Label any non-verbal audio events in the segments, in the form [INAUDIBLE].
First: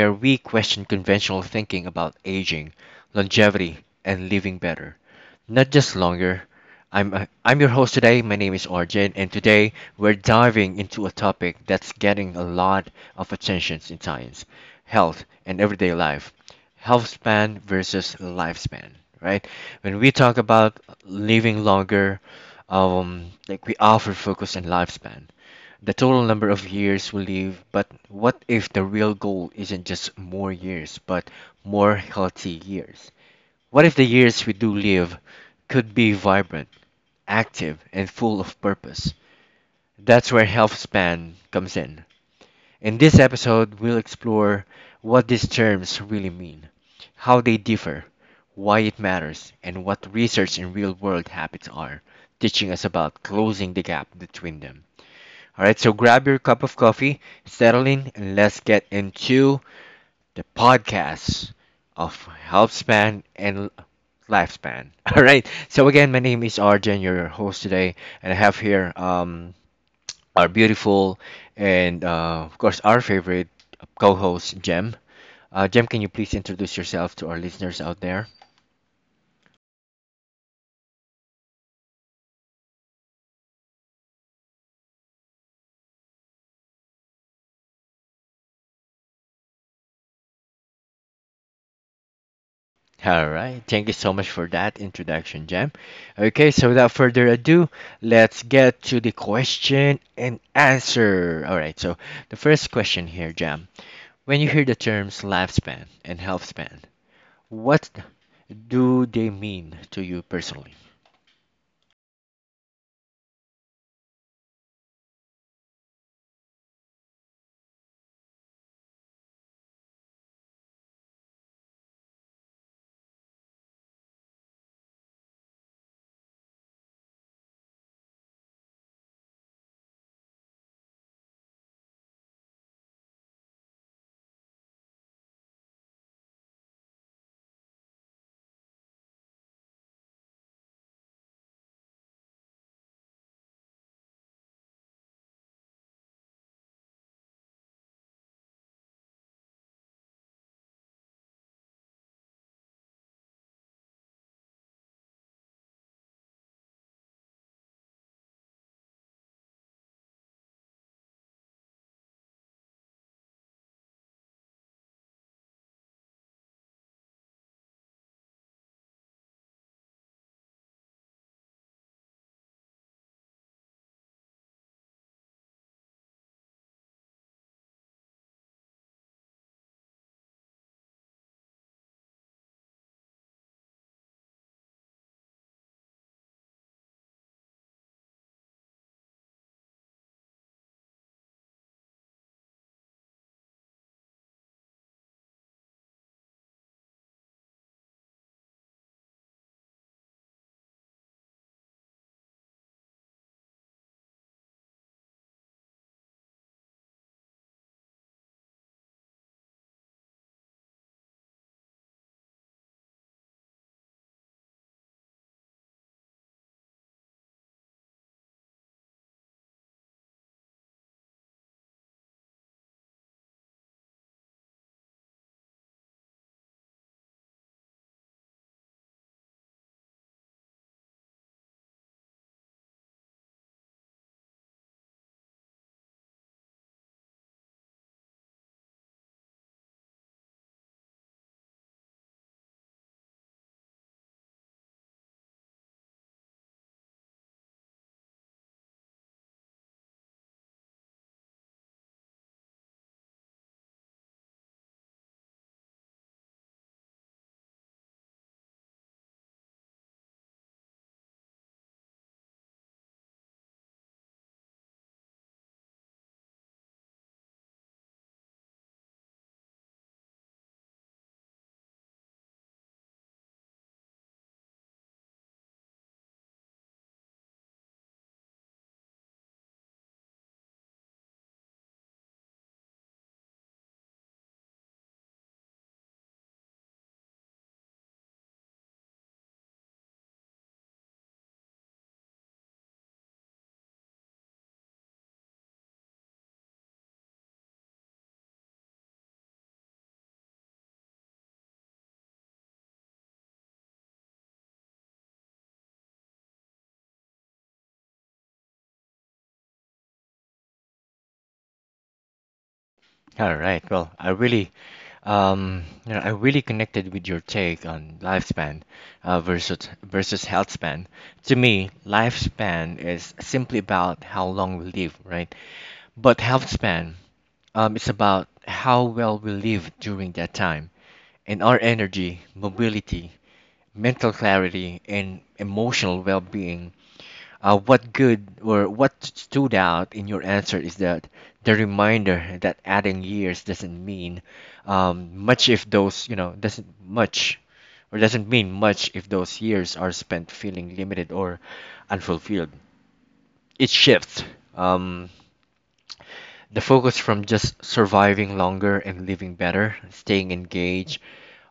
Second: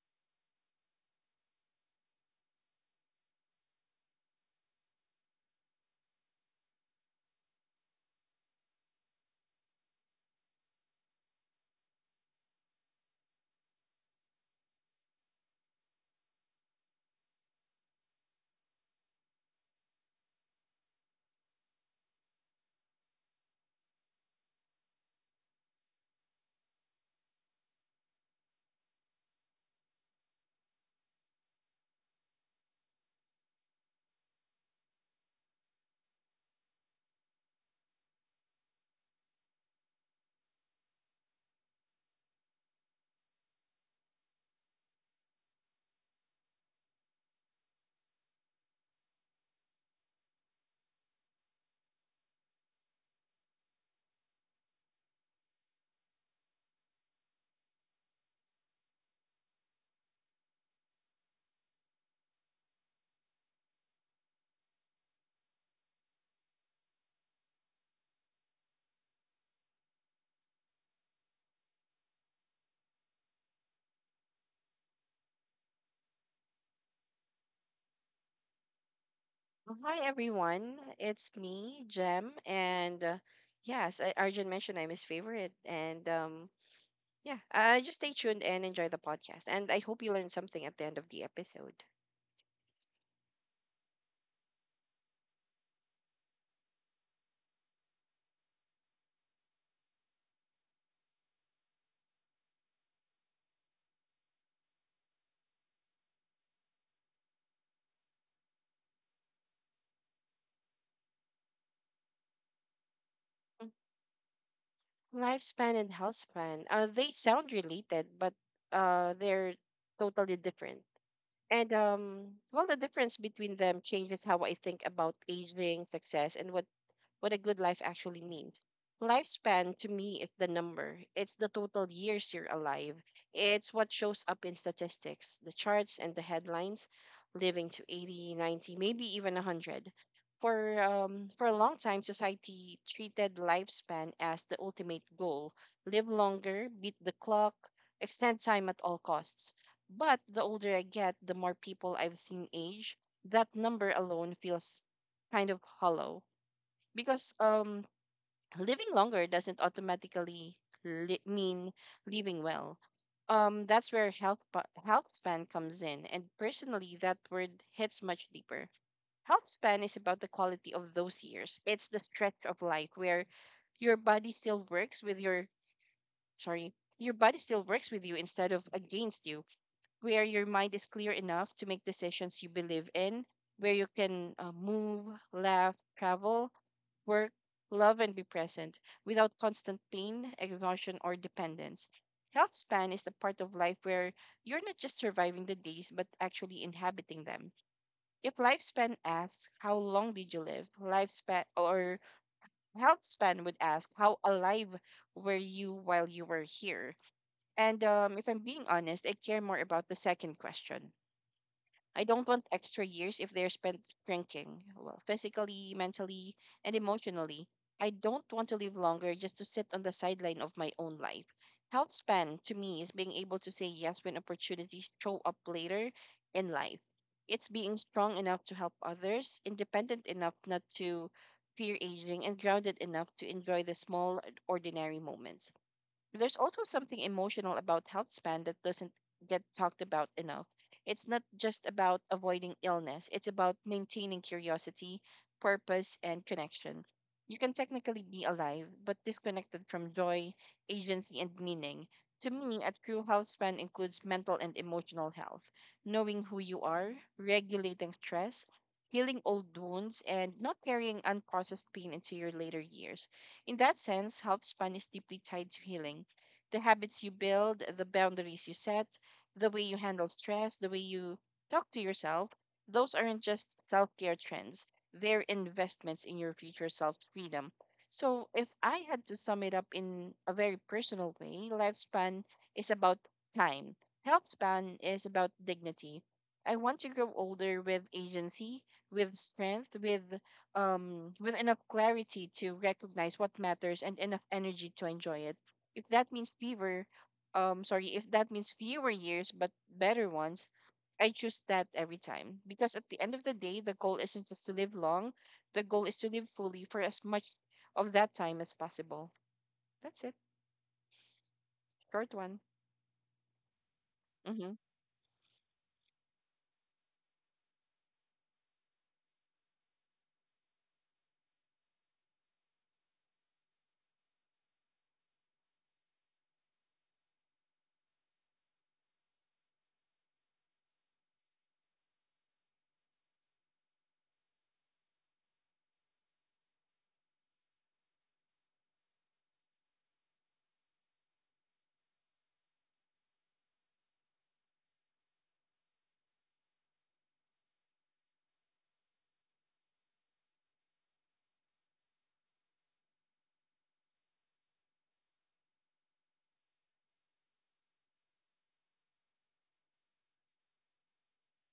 where we question conventional thinking about aging, longevity, and living better, not just longer. I'm your host today. My name is Arjun, and today we're diving into a topic that's getting a lot of attention in science, health, and everyday life. Health span versus lifespan, right? When we talk about living longer, like we often focus on lifespan, the total number of years we live, but what if the real goal isn't just more years, but more healthy years? What if the years we do live could be vibrant, active, and full of purpose? That's where health span comes in. In this episode, we'll explore what these terms really mean, how they differ, why it matters, and what research and real world habits are teaching us about closing the gap between them. All right, so grab your cup of coffee, settle in, and let's get into the podcast of health span and lifespan. [LAUGHS] All right, so again, my name is Arjen, your host today, and I have here our beautiful and, of course, our favorite co host, Jem. Jem, can you please introduce yourself to our listeners out there? Well, hi everyone, it's me, Jem, and yes, I, Arjun mentioned I'm his favorite, and yeah, just stay tuned and enjoy the podcast, and I hope you learn something at the end of the episode. All right. Thank you so much for that introduction, Jam. Okay, so without further ado, let's get to the question and answer. All right. So the first question here, Jam. When you hear the terms lifespan and health span, what do they mean to you personally? Mm. Lifespan and health span, they sound related, but they're totally different. And well, the difference between them changes how I think about aging, success, and what a good life actually means. Lifespan to me is the number. It's the total years you're alive. It's what shows up in statistics, the charts and the headlines, living to 80, 90, maybe even 100. For a long time, society treated lifespan as the ultimate goal. Live longer, beat the clock, extend time at all costs. But the older I get, the more people I've seen age, that number alone feels kind of hollow because living longer doesn't automatically mean living well. Um, that's where health span comes in, and personally that word hits much deeper. Health span is about the quality of those years. It's the stretch of life where your body still works with your sorry your body still works with you instead of against you, where your mind is clear enough to make decisions you believe in, where you can move, laugh, travel, work, love, and be present without constant pain, exhaustion, or dependence. Health span is the part of life where you're not just surviving the days, but actually inhabiting them. If lifespan asks, "How long did you live?" Lifespan or health span would ask, "How alive were you while you were here?" And if I'm being honest, I care more about the second question. I don't want extra years if they're spent drinking, well, physically, mentally, and emotionally. I don't want to live longer just to sit on the sideline of my own life. Health span to me is being able to say yes when opportunities show up later in life. It's being strong enough to help others, independent enough not to fear aging, and grounded enough to enjoy the small, ordinary moments. There's also something emotional about health span that doesn't get talked about enough. It's not just about avoiding illness, it's about maintaining curiosity, purpose, and connection. You can technically be alive, but disconnected from joy, agency, and meaning. To me, a true health span includes mental and emotional health, knowing who you are, regulating stress, healing old wounds, and not carrying unprocessed pain into your later years. In that sense, health span is deeply tied to healing. The habits you build, the boundaries you set, the way you handle stress, the way you talk to yourself, those aren't just self care trends. They're investments in your future self freedom. So, if I had to sum it up in a very personal way, lifespan is about time, health span is about dignity. I want to grow older with agency, with strength, with enough clarity to recognize what matters and enough energy to enjoy it. If that means fewer sorry If that means fewer years but better ones, I choose that every time, because at the end of the day the goal isn't just to live long, the goal is to live fully for as much of that time as possible. That's it. Short one. All right. Well, I really, Mm-hmm. You know, I really connected with your take on lifespan uh, versus versus health span. To me, lifespan is simply about how long we live, right? But health span, it's about how well we live during that time, and our energy, mobility, mental clarity, and emotional well-being. What good, or what stood out in your answer, is that the reminder that adding years doesn't mean much if those doesn't mean much if those years are spent feeling limited or unfulfilled. It shifts. Um, the focus from just surviving longer and living better, staying engaged,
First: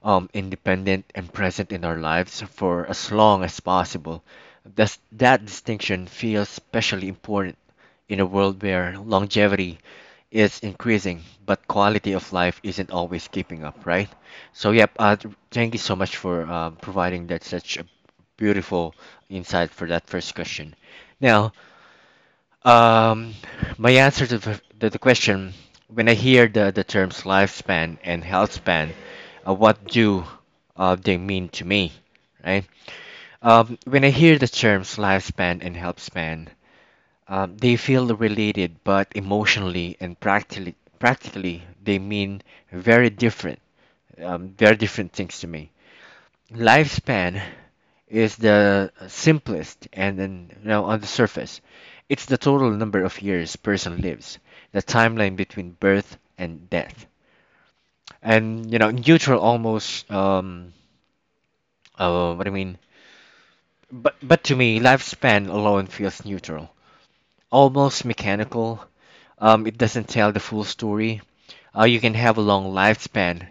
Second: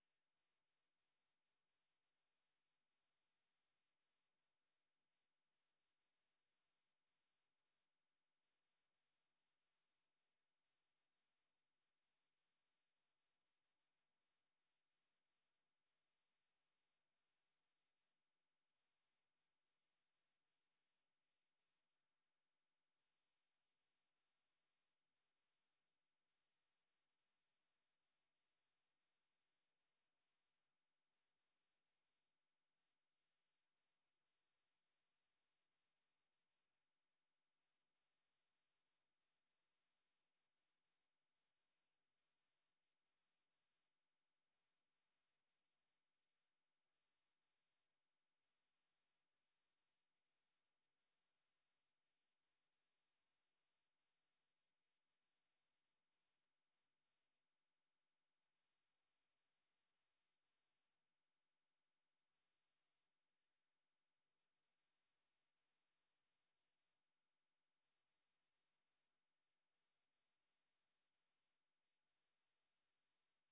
independent, and present in our lives for as long as possible. That distinction feels especially important in a world where longevity is increasing, but quality of life isn't always keeping up, right? So, yep, thank you so much for providing that such a beautiful insight for that first question. Now, um, my answer to the question, when I hear the terms lifespan and health span, what do they mean to me, right? When I hear the terms lifespan and health span, they feel related, but emotionally and practically, they mean very different, very different things to me. Lifespan is the simplest, and then, you know, on the surface, it's the total number of years person lives, the timeline between birth and death, and, you know, neutral almost. Um uh, what i mean but but to me, lifespan alone feels neutral, almost mechanical. It doesn't tell the full story. You can have a long lifespan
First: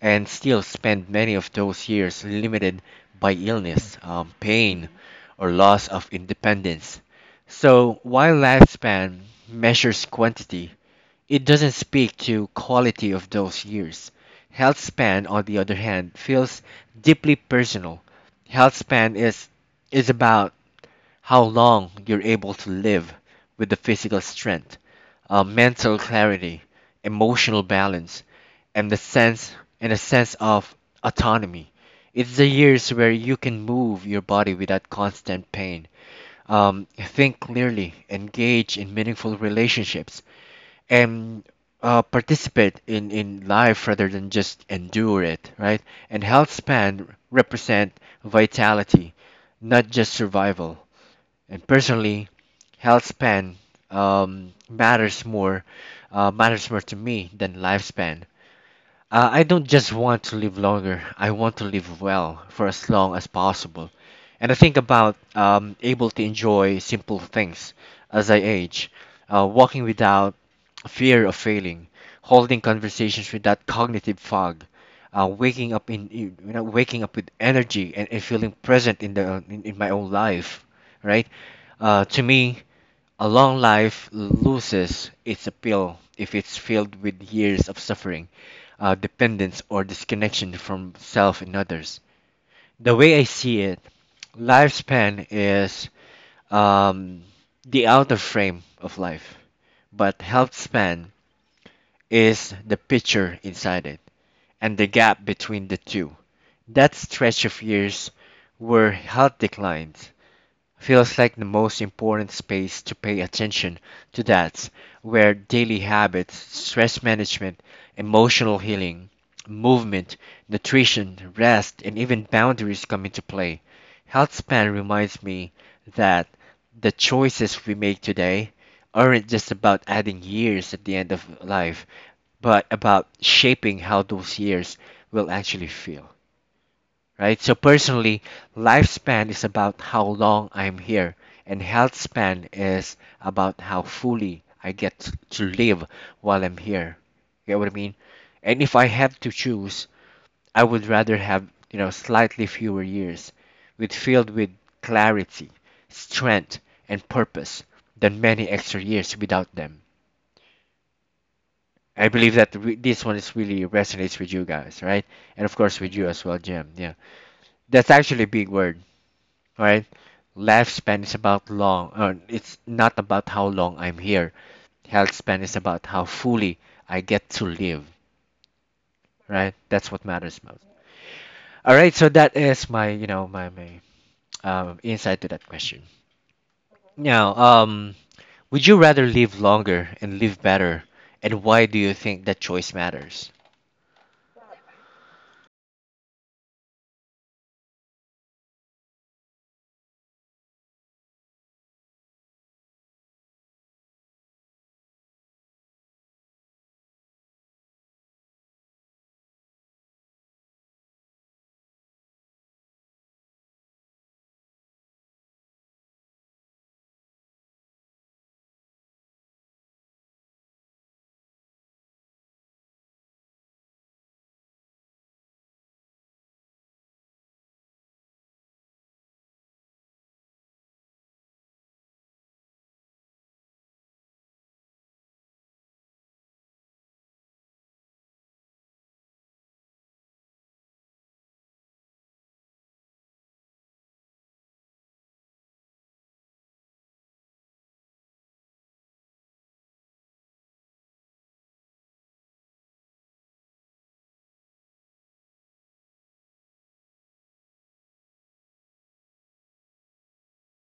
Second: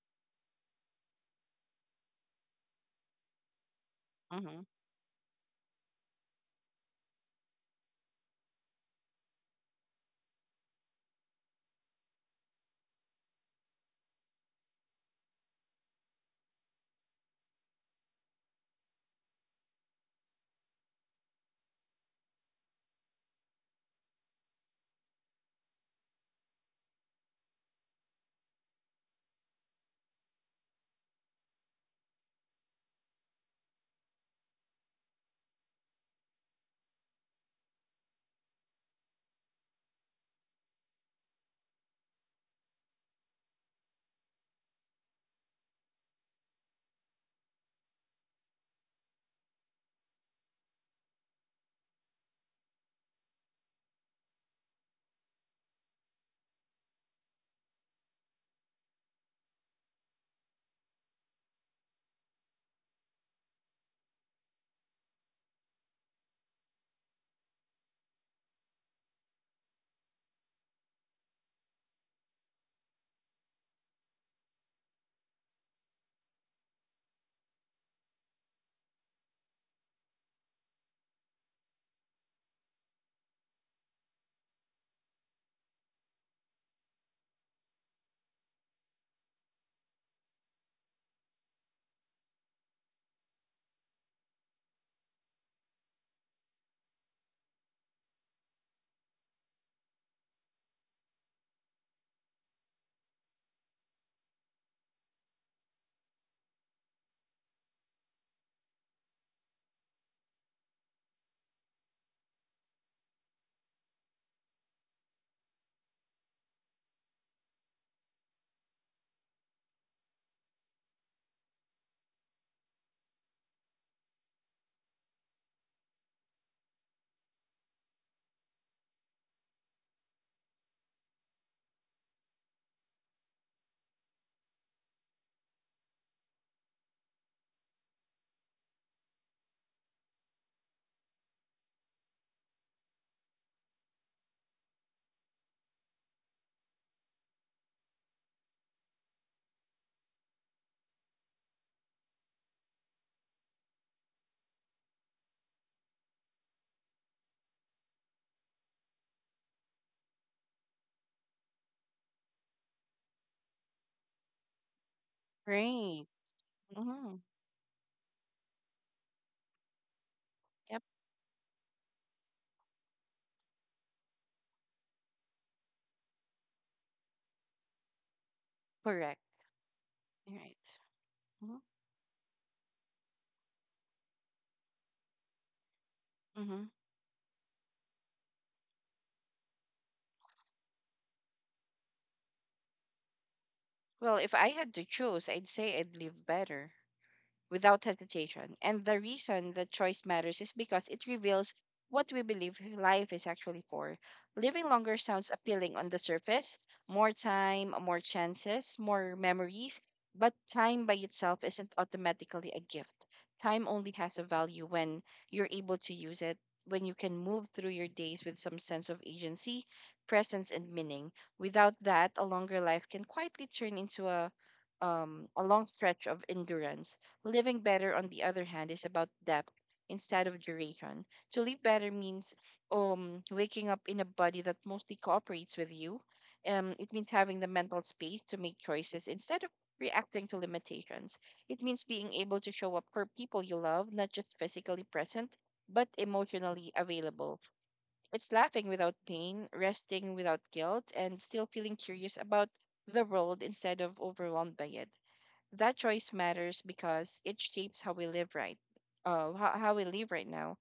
and still spend many of those years limited by illness, Mm-hmm. pain, or loss of independence. So while lifespan measures quantity, it doesn't speak to quality of those years. Health span, on the other hand, feels deeply personal. Health span is about how long you're able to live with the physical strength, mental clarity, emotional balance, and the sense and a sense of autonomy. It's the years where you can move your body without constant pain, think clearly, engage in meaningful relationships, and participate in life rather than just endure it, right? And health span represent vitality, not just survival. And personally, health span um, matters more matters more to me than lifespan. I don't just want to live longer, I want to live well for as long as possible. And I think about able to enjoy simple things as I age, walking without fear of failing, holding conversations without cognitive fog, waking up in- you know waking up with energy, and feeling present in my own life, right? To me, a long life loses its appeal if it's filled with years of suffering, dependence, or disconnection from self and others. The way I see it, lifespan is um, the outer frame of life, but health span is the picture inside it, and the gap between the two, that stretch of years where health declines, feels like the most important space to pay attention to. That's where daily habits, stress management, emotional healing, movement, nutrition, rest, and even boundaries come into play. Healthspan reminds me that the choices we make today aren't just about adding years at the end of life, but about shaping how those years will actually feel, right? So personally, lifespan is about how long I'm here, and health span is about how fully I get to live while I'm here. You get what I mean? And if I had to choose, I would rather have, you know, slightly fewer years with filled with clarity, strength, and purpose than many extra years without them. I believe that this one is really resonates with you guys, right? And of course with Great. you as well, Jim. Yeah. Mm-hmm. That's actually a big word. Right? Yep. Lifespan is about long, or it's not about how long I'm here. Health span is about how fully I get to live, Correct. right? That's what matters most. Right. Mm-hmm. All right, so that is my, you know, my insight to that question. Mm-hmm. Now, would you rather live longer and live better, and why do you think that choice matters? Well, if I had to choose, I'd say I'd live better, without hesitation. And the reason that choice matters is because it reveals what we believe life is actually for. Living longer sounds appealing on the surface, more time, more chances, more memories, but time by itself isn't automatically a gift. Time only has a value when you're able to use it, when you can move through your days with some sense of agency, presence, and meaning. Without that, a longer life can quietly turn into a long stretch of endurance. Living better, on the other hand, is about depth instead of duration. To live better means waking up in a body that mostly cooperates with you. It means having the mental space to make choices instead of reacting to limitations. It means being able to show up for people you love, not just physically present, but emotionally available. It's laughing without pain, resting without guilt, and still feeling curious about the world instead of overwhelmed by it. That choice matters because it shapes how we live right, how we live right now.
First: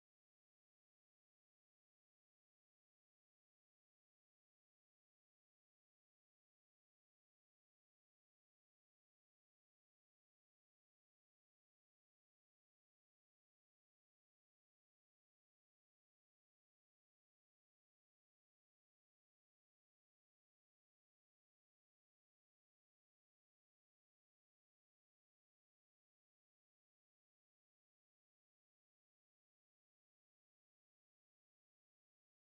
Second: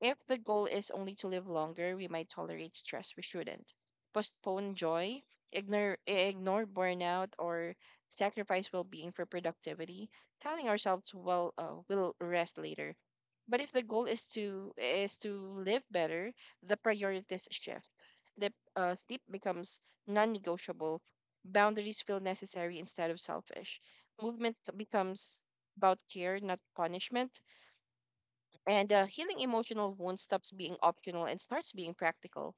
If the goal is only to live longer, we might tolerate stress we shouldn't, postpone joy, ignore burnout, or sacrifice well being for productivity, telling ourselves, well, we'll rest later. But if the goal is to live better, the priorities shift. Sleep becomes non-negotiable. Boundaries feel necessary instead of selfish. Movement becomes about care, not punishment, and healing emotional wounds stops being optional and starts being practical.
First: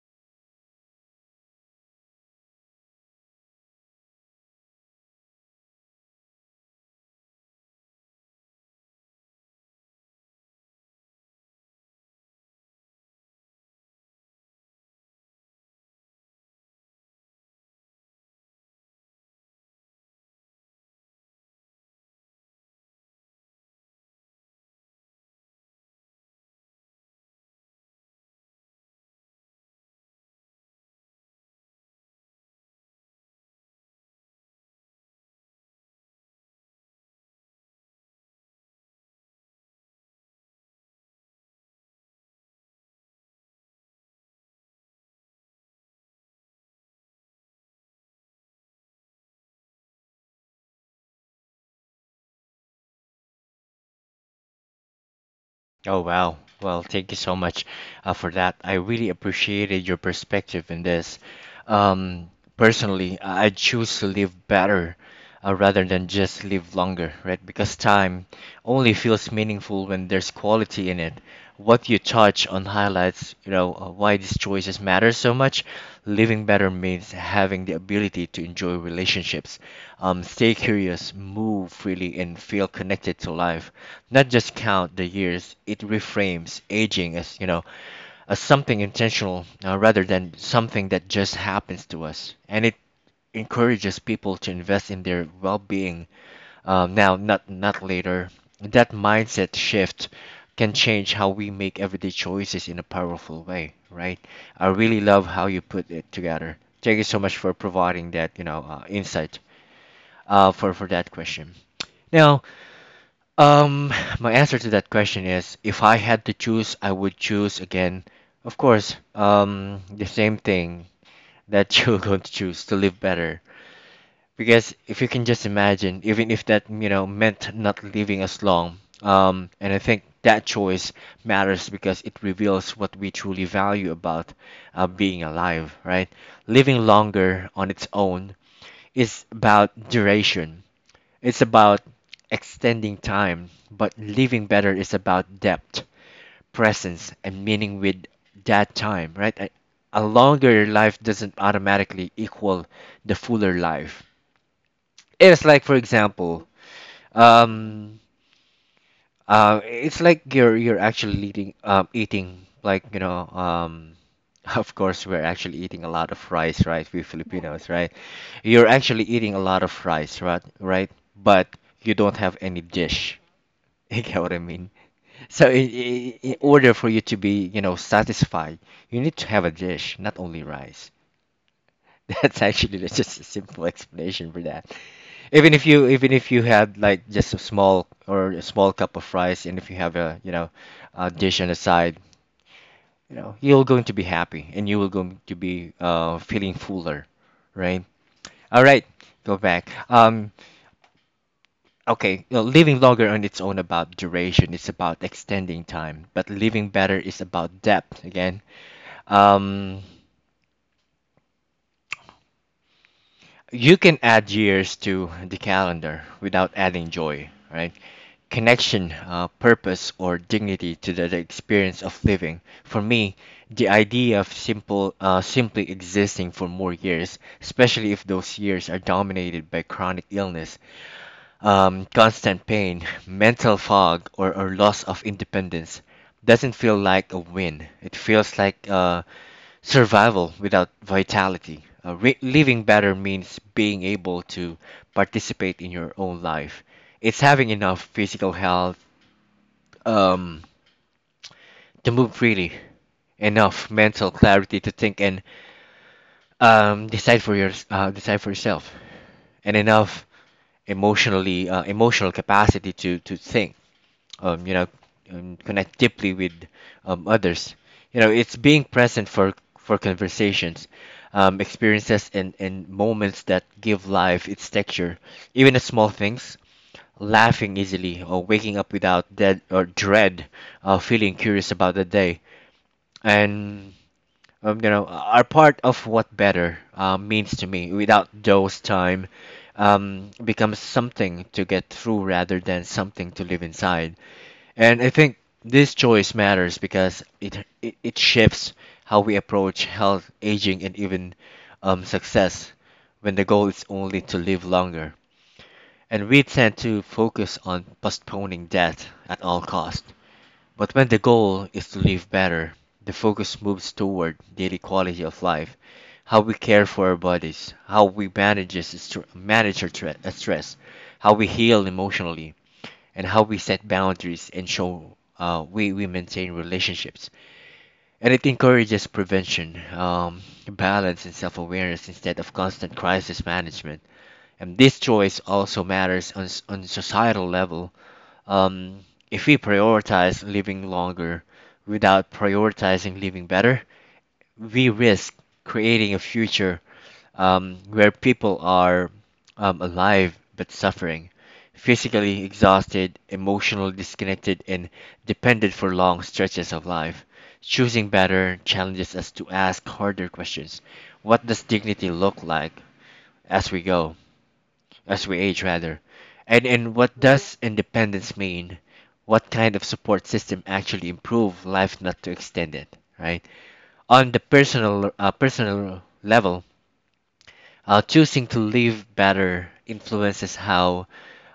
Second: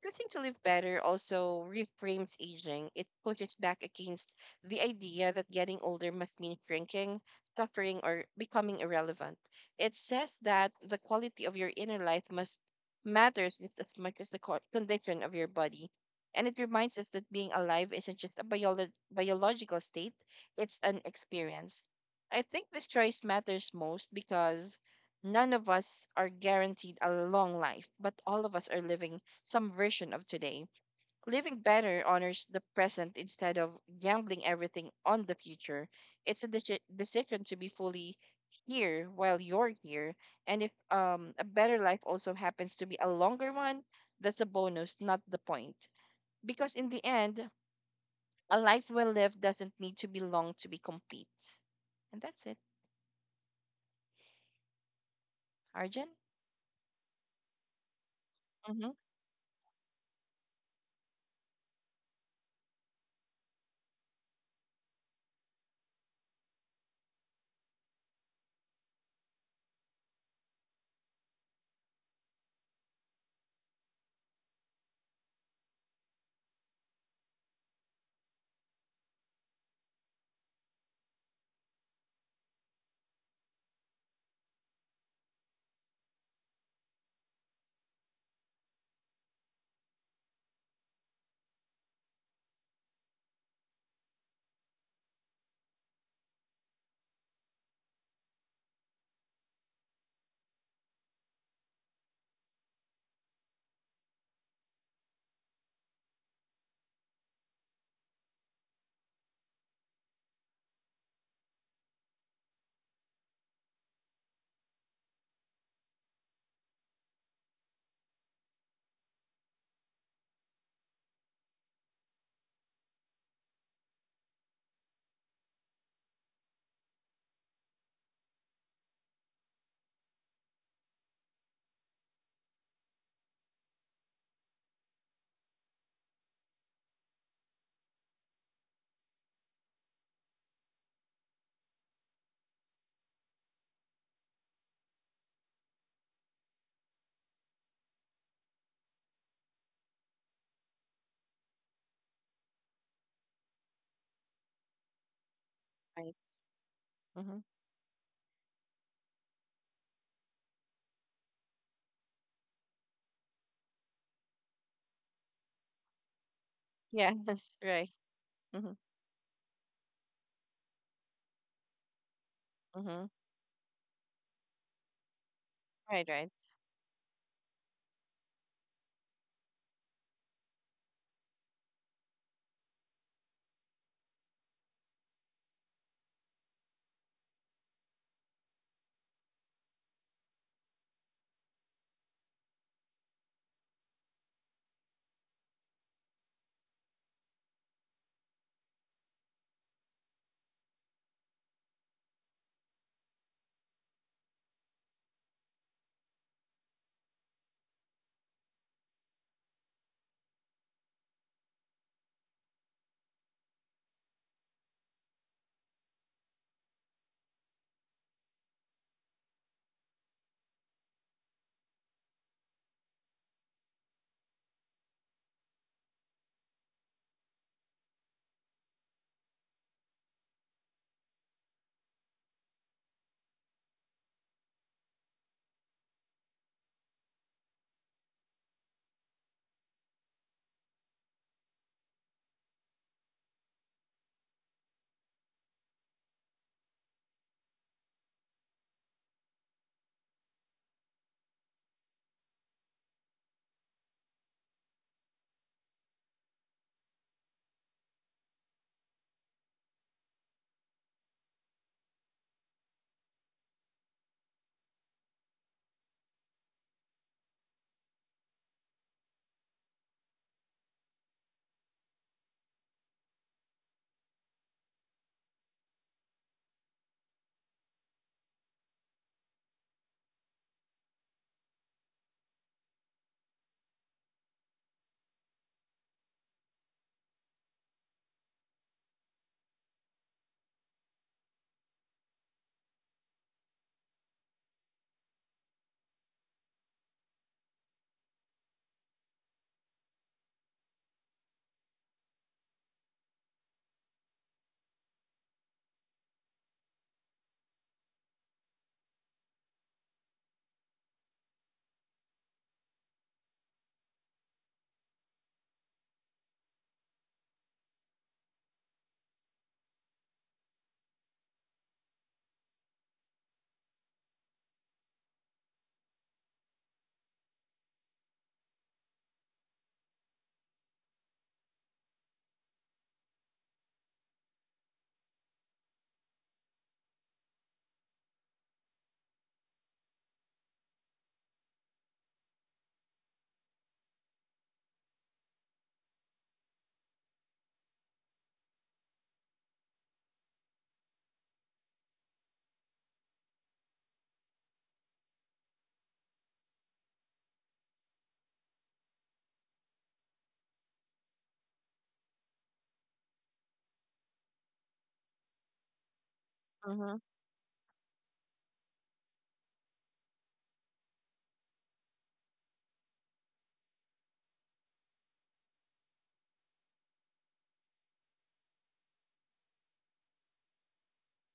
Choosing to live better also reframes aging. It pushes back against the idea that getting older must mean shrinking, suffering, or becoming irrelevant. It says that the quality of your inner life must matters just as much as the condition of your body. And it reminds us that being alive isn't just a biological state, it's an experience. I think this choice matters most because none of us are guaranteed a long life, but all of us are living some version of today. Living better honors the present instead of gambling everything on the future. It's a decision to be fully here while you're here. And if a better life also happens to be a longer one, that's a bonus, not the point. Because in the end, a life well lived doesn't need to be long to be complete. And that's it. Oh, Arjun? wow. Well, thank you so much for that. I Mm-hmm. really appreciated your perspective in this. Um, personally, I choose to live better rather than just live longer, right? Because time only feels meaningful when there's quality in it. What you touch on highlights, you know, why these choices matter so much. Living better means having the ability to enjoy relationships, stay curious, move freely, and feel connected to life. Not just count the years, it reframes aging as, you know, as something intentional, rather than something that just happens to us. And it encourages people to invest in their well-being now, not not later. That mindset shift can change how we make everyday choices in a powerful way, right? I really love how you put it together. Thank you so much for providing that, you know, insight for that question. Now, um, my answer to that question is, if I had to choose, I would choose again. Of course, the same thing that [LAUGHS] you're going to choose to live better. Because if you can just imagine, even if that, you know, meant not living as long, and I think that choice matters because it reveals what we truly value about being alive, right? Living longer on its own is about duration. It's about extending time, but living better is about depth, presence, and meaning with that time, right? A longer life doesn't automatically equal the fuller life. It's like, for Right. example, Mm-hmm. um, it's like you're actually eating, eating like, you know, [LAUGHS] of course, we're actually eating a lot of rice, right? We Yes, [LAUGHS] Filipinos, right. right? You're Mm-hmm. actually eating a lot of rice, right? Right? But you don't have any Mm-hmm. dish. [LAUGHS] You get what I mean? So, I Right, right. in order for you to be, you know, satisfied, you need to have a dish, not only rice. [LAUGHS] That's actually, that's just a simple explanation for that. Even if you had like just a small, or a small cup of rice, and if you have a, you know, a dish on the side, you know, you're going to be happy, and you will going to be feeling fuller, right? All right, go back. Okay, you know, living longer on its own about duration. It's about extending time, but living better is about depth. Again, um, you can add years to the calendar without adding joy, right? Connection, purpose, or dignity to the experience of living. For me, the idea of simple, simply existing for more years, especially if those years are dominated by chronic illness, constant pain, mental fog, or loss of independence doesn't feel like a win. It feels like survival without vitality. Living better means being able to participate in your own life. It's having enough physical health um, to move freely, enough mental clarity to think and decide for your decide for yourself, and enough emotional capacity to think um, you know, connect deeply with others. You know, it's being present for conversations, experiences, and moments that give life its texture. Even the small things, laughing easily, or waking up without dead or dread, feeling curious about the day, and are part of what better means to me. Without those time. Becomes something to get through rather than something to live inside, and I think this choice matters because it shifts how we approach health, aging, and even success when the goal is only to live longer. And we tend to focus on postponing death at all cost. But when the goal is to live better, the focus moves toward daily quality of life, how we care for our bodies, manage our stress, how we heal emotionally, and how we set boundaries and we maintain relationships. And it encourages prevention, balance, and self awareness instead of constant crisis management. And this choice also matters on, on societal level. Um, if we prioritize living longer without prioritizing living better, we risk creating a future where people are alive but suffering, physically exhausted, emotionally disconnected, and dependent for long stretches of life. Choosing better challenges us to ask harder questions. What does dignity look like as we go, as we age rather? And Mm-hmm. what does independence mean? What kind of support system actually improve life, not to extend it, right? On the personal level, choosing to live better influences how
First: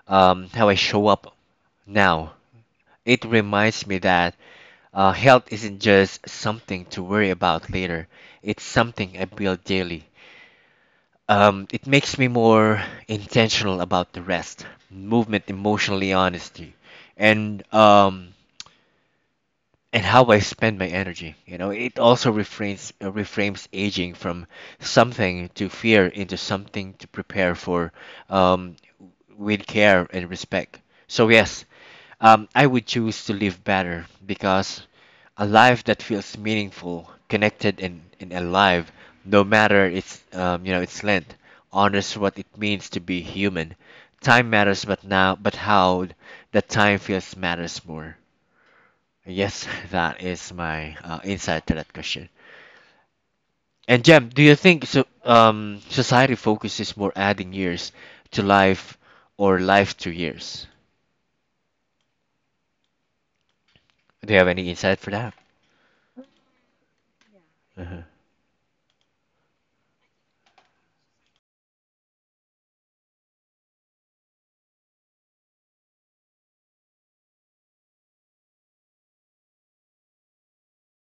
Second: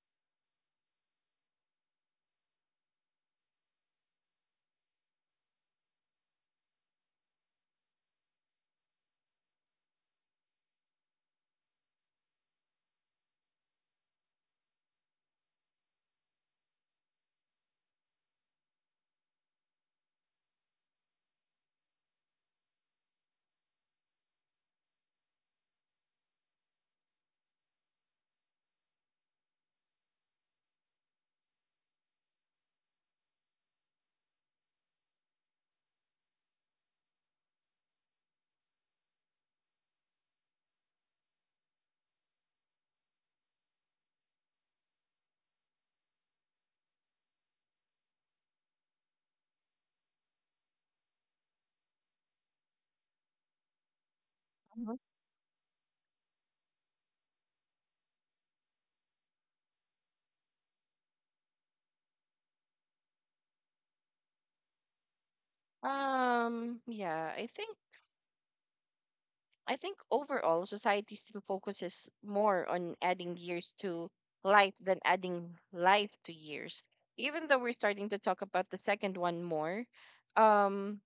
um, how I show up now. It reminds me that health isn't just something to worry about later. It's something I build daily. It makes me more intentional about the rest, movement, emotionally honesty, and um, and how I spend my energy. You know, it also reframes aging from something to fear into something to prepare for, um, with care and respect. So yes, I would choose to live better because a life that feels meaningful, connected, and alive, no matter its its length, honors what it means to be human. Time matters, but how that time feels matters more. Yes, [LAUGHS] that is my insight to that question. And Jem, do you think so, society focuses more adding years to life or life to years? Do you have any insight for that? Yeah, Uh-huh. I think overall society still focuses more on adding years to life than adding life to years. Even though we're starting to talk about the second one more, um,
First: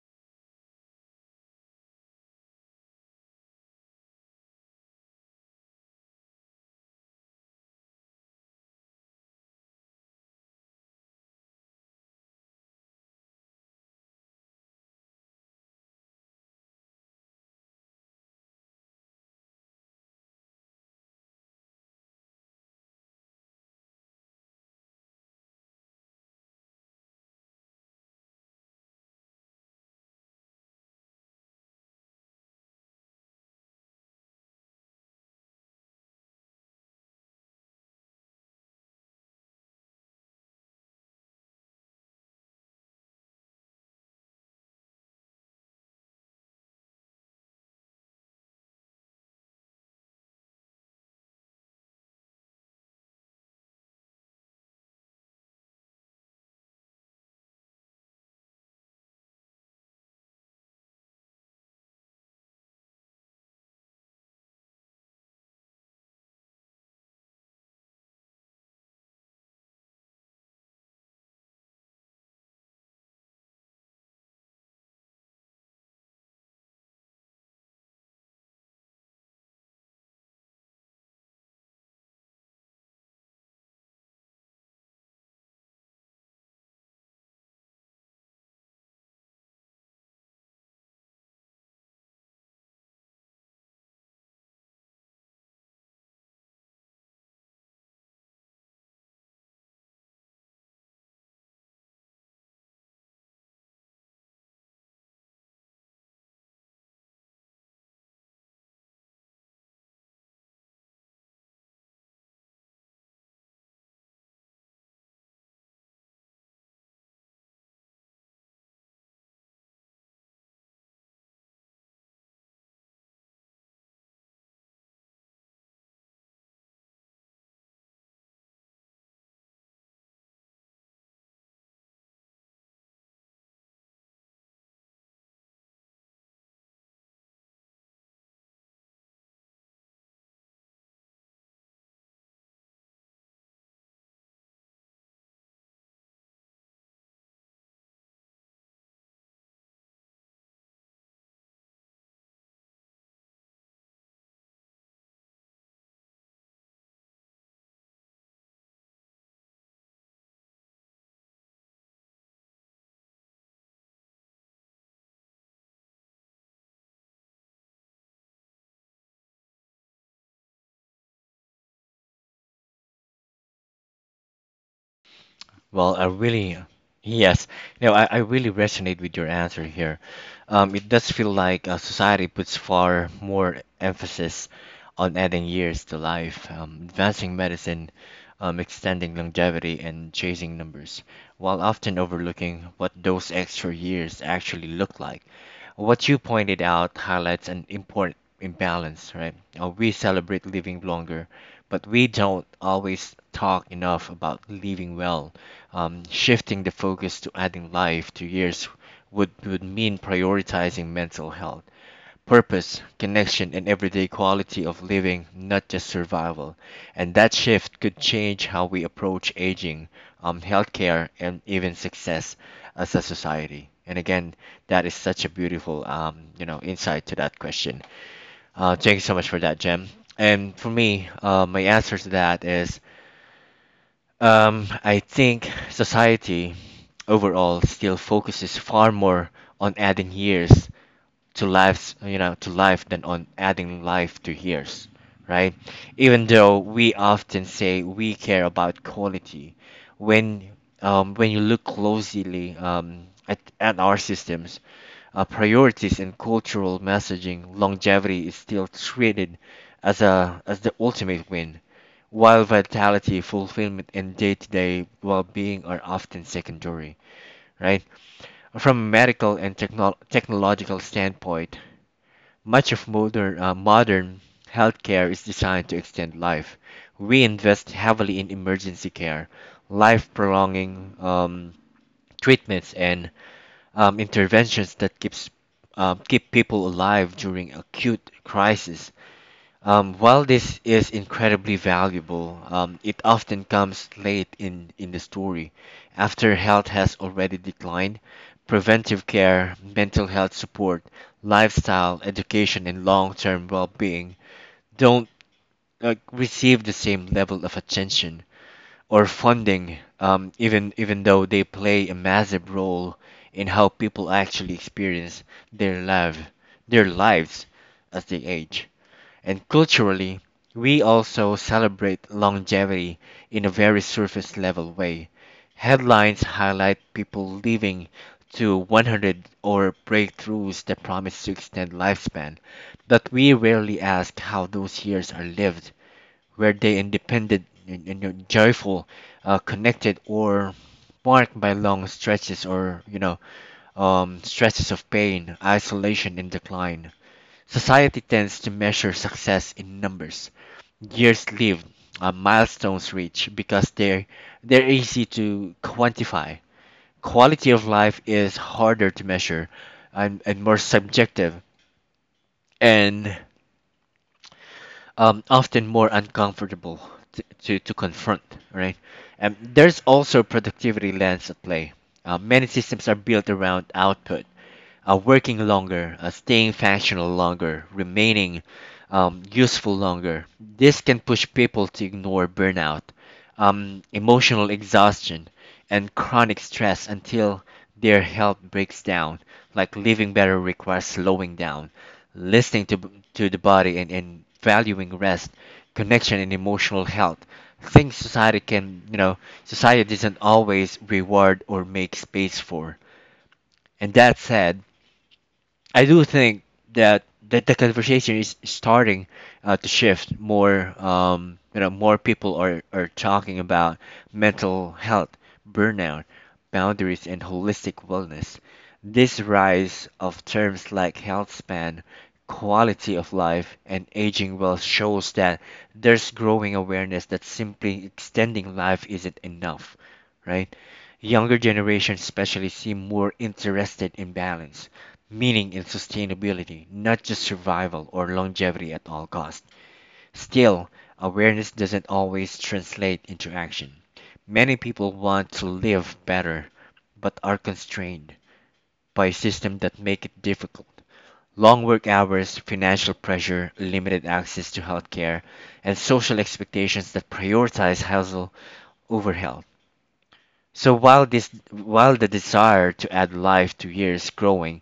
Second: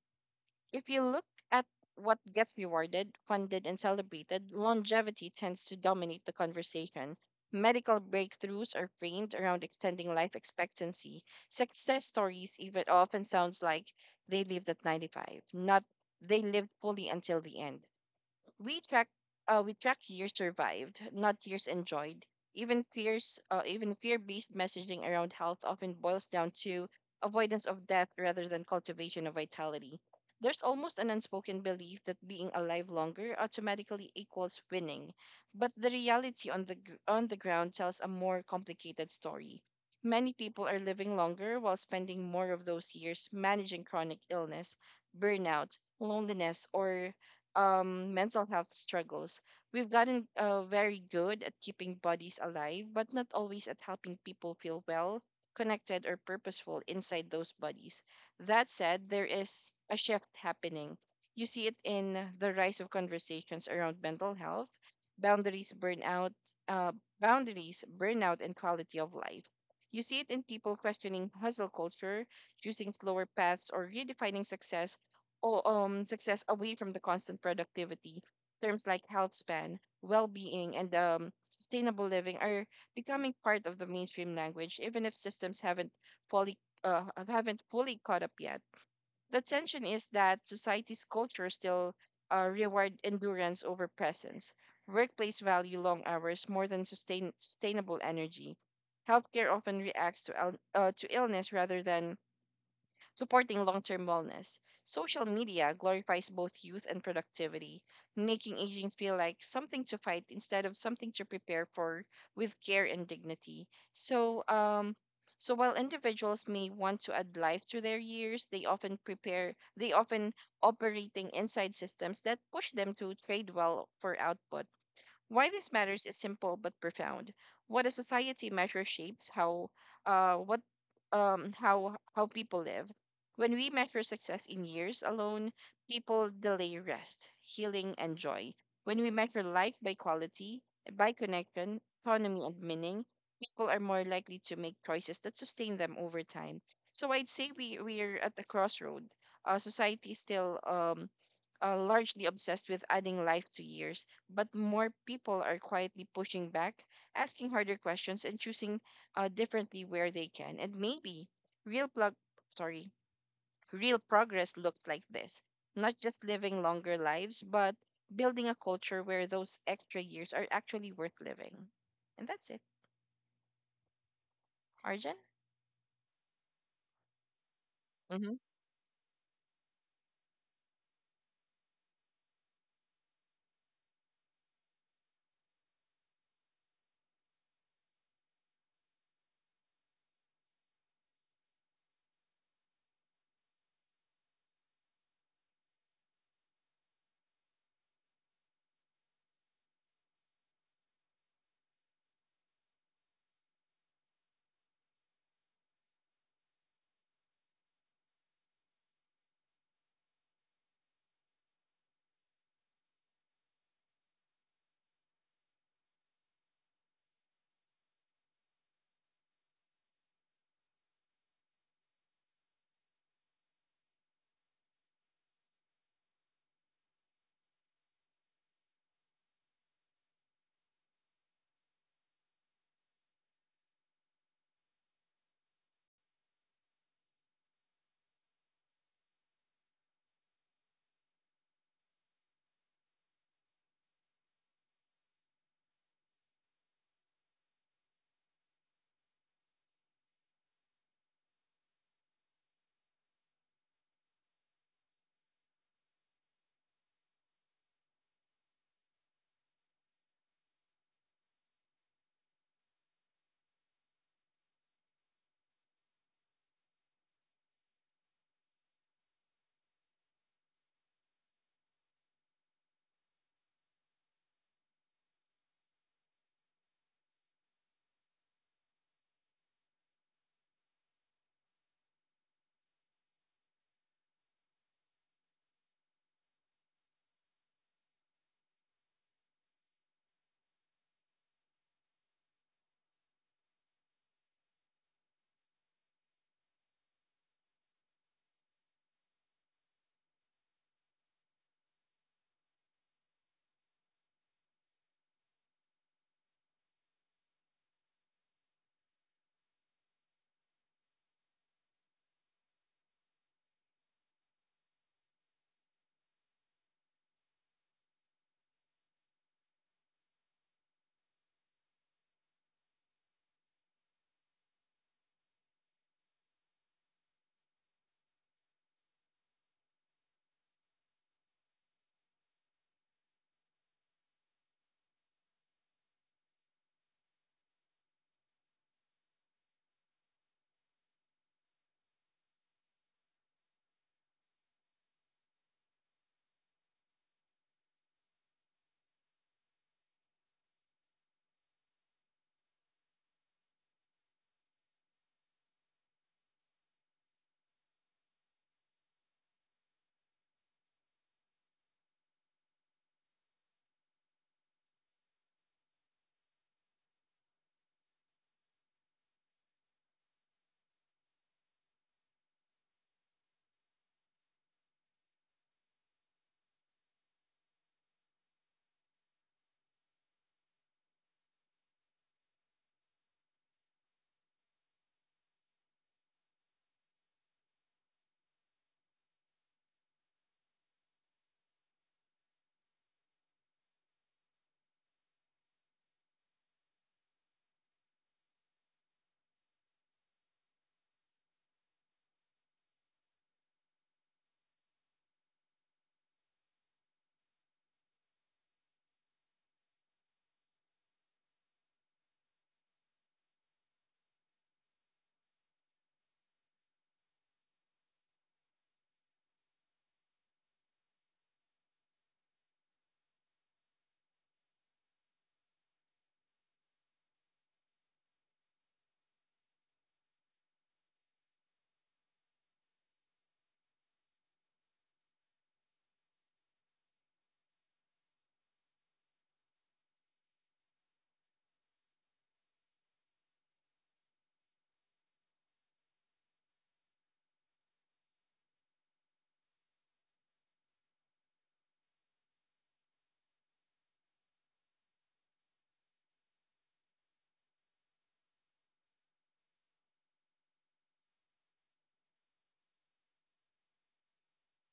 if you look at what gets rewarded, funded, and celebrated, longevity tends to dominate the conversation. Medical breakthroughs are framed around extending life expectancy. Success stories even often sounds like they lived at 95, not they lived fully until the end. We track uh, we track years survived, not years enjoyed. Even fear-based messaging around health often boils down to avoidance of death rather than cultivation of vitality. There's almost an unspoken belief that being alive longer automatically equals winning, but the reality on on the ground tells a more complicated story. Many people are living longer while spending more of those years managing chronic illness, burnout, loneliness, or mental health struggles. We've gotten very good at keeping bodies alive, but not always at helping people feel well, connected, or purposeful inside those bodies. That said, there is a shift happening. You see it in the rise of conversations around mental health, boundaries, burnout, uh, boundaries, burnout, and quality of life. You see it in people questioning hustle culture, choosing slower paths, or redefining success, all success away from the constant productivity. Terms like health span, well-being, and sustainable living are becoming part of the mainstream language, even if systems fully uh, haven't fully caught up yet. The tension is that society's culture still reward endurance over presence. Workplace value long hours more than sustainable energy. Healthcare often reacts to, to illness rather than supporting long term wellness. Social media glorifies both youth and productivity, making aging feel like something to fight instead of something to prepare for with care and dignity. So, um, so while individuals may want to add life to their years, they often operating inside systems that push them to trade well for output. Why this matters is simple but profound. What a society measures shapes how what how people live. When we measure success in years alone, people delay rest, healing, and joy. When we measure life by quality, by connection, autonomy, and meaning, people are more likely to make choices that sustain them over time. So I'd say we're at the crossroad. Society is still largely obsessed with adding life to years, but more people are quietly pushing back, asking harder questions, and choosing differently where they can. And maybe real plug, sorry, real progress looks like this: not just living longer lives, but building a culture where those extra years are actually worth living. And that's it, Arjun. Well, I really, yes, you know, I Hmm. really resonate with your answer here. It does feel like society puts far more emphasis on adding years to life, advancing medicine, extending longevity, and chasing numbers, while often overlooking what those extra years actually look like. What you pointed out highlights an important imbalance, right? We celebrate living longer, but we don't always talk enough about living well. Shifting the focus to adding life to years would mean prioritizing mental health, purpose, connection, and everyday quality of living, not just survival. And that shift could change how we approach aging, healthcare, and even success as a society. And again, that is such a beautiful, you know, insight to that question. Thank you so much for that, Jem. And for me, my answer to that is I think society overall still focuses far more on adding years to lives, you know, to life than on adding life to years, right? Even though we often say we care about quality, when when you look closely at our systems, priorities and cultural messaging, longevity is still treated as the ultimate win while vitality, fulfillment, and day to day well being are often secondary, right? From a medical and technological standpoint, much of modern healthcare is designed to extend life. We invest heavily in emergency care, life prolonging treatments, and interventions that keep people alive during acute crises while this is incredibly valuable, it often comes late in the story, after health has already declined. Preventive care, mental health support, lifestyle, education, and long term well being don't receive the same level of attention or funding, even though they play a massive role in how people actually experience their, life, their lives as they age. And culturally, we also celebrate longevity in a very surface level way. Headlines highlight people living to 100 or breakthroughs that promise to extend lifespan, but we rarely ask how those years are lived. Were they independent, you know, joyful, connected, or marked by long stretches or you know stretches of pain, isolation, and decline? Society tends to measure success in numbers, years lived, milestones reached, because they're easy to quantify. Quality of life is harder to measure, and more subjective, and often more uncomfortable to confront. Right? And there's also productivity lens at play. Many systems are built around output working longer, staying functional longer, remaining useful longer. This can push people to ignore burnout, emotional exhaustion, and chronic stress until their health breaks down. Like living better requires slowing down, listening to, to the body, and valuing rest, connection, and emotional health. Things society can, you know, society doesn't always reward or make space for. And that said, I do think that that the conversation is starting to shift more. You know, more people are talking about mental health, burnout, boundaries, and holistic wellness. This rise of terms like health span, quality of life, and aging well shows that there's growing awareness that simply extending life isn't enough, right? Younger generations especially seem more interested in balance meaning, and sustainability, not just survival or longevity at all costs. Still, awareness doesn't always translate into action. Many people want to live better, but are constrained by a system that make it difficult. Long work hours, financial pressure, limited access to healthcare, and social expectations that prioritize hustle over health. So while this while the desire to add life to years growing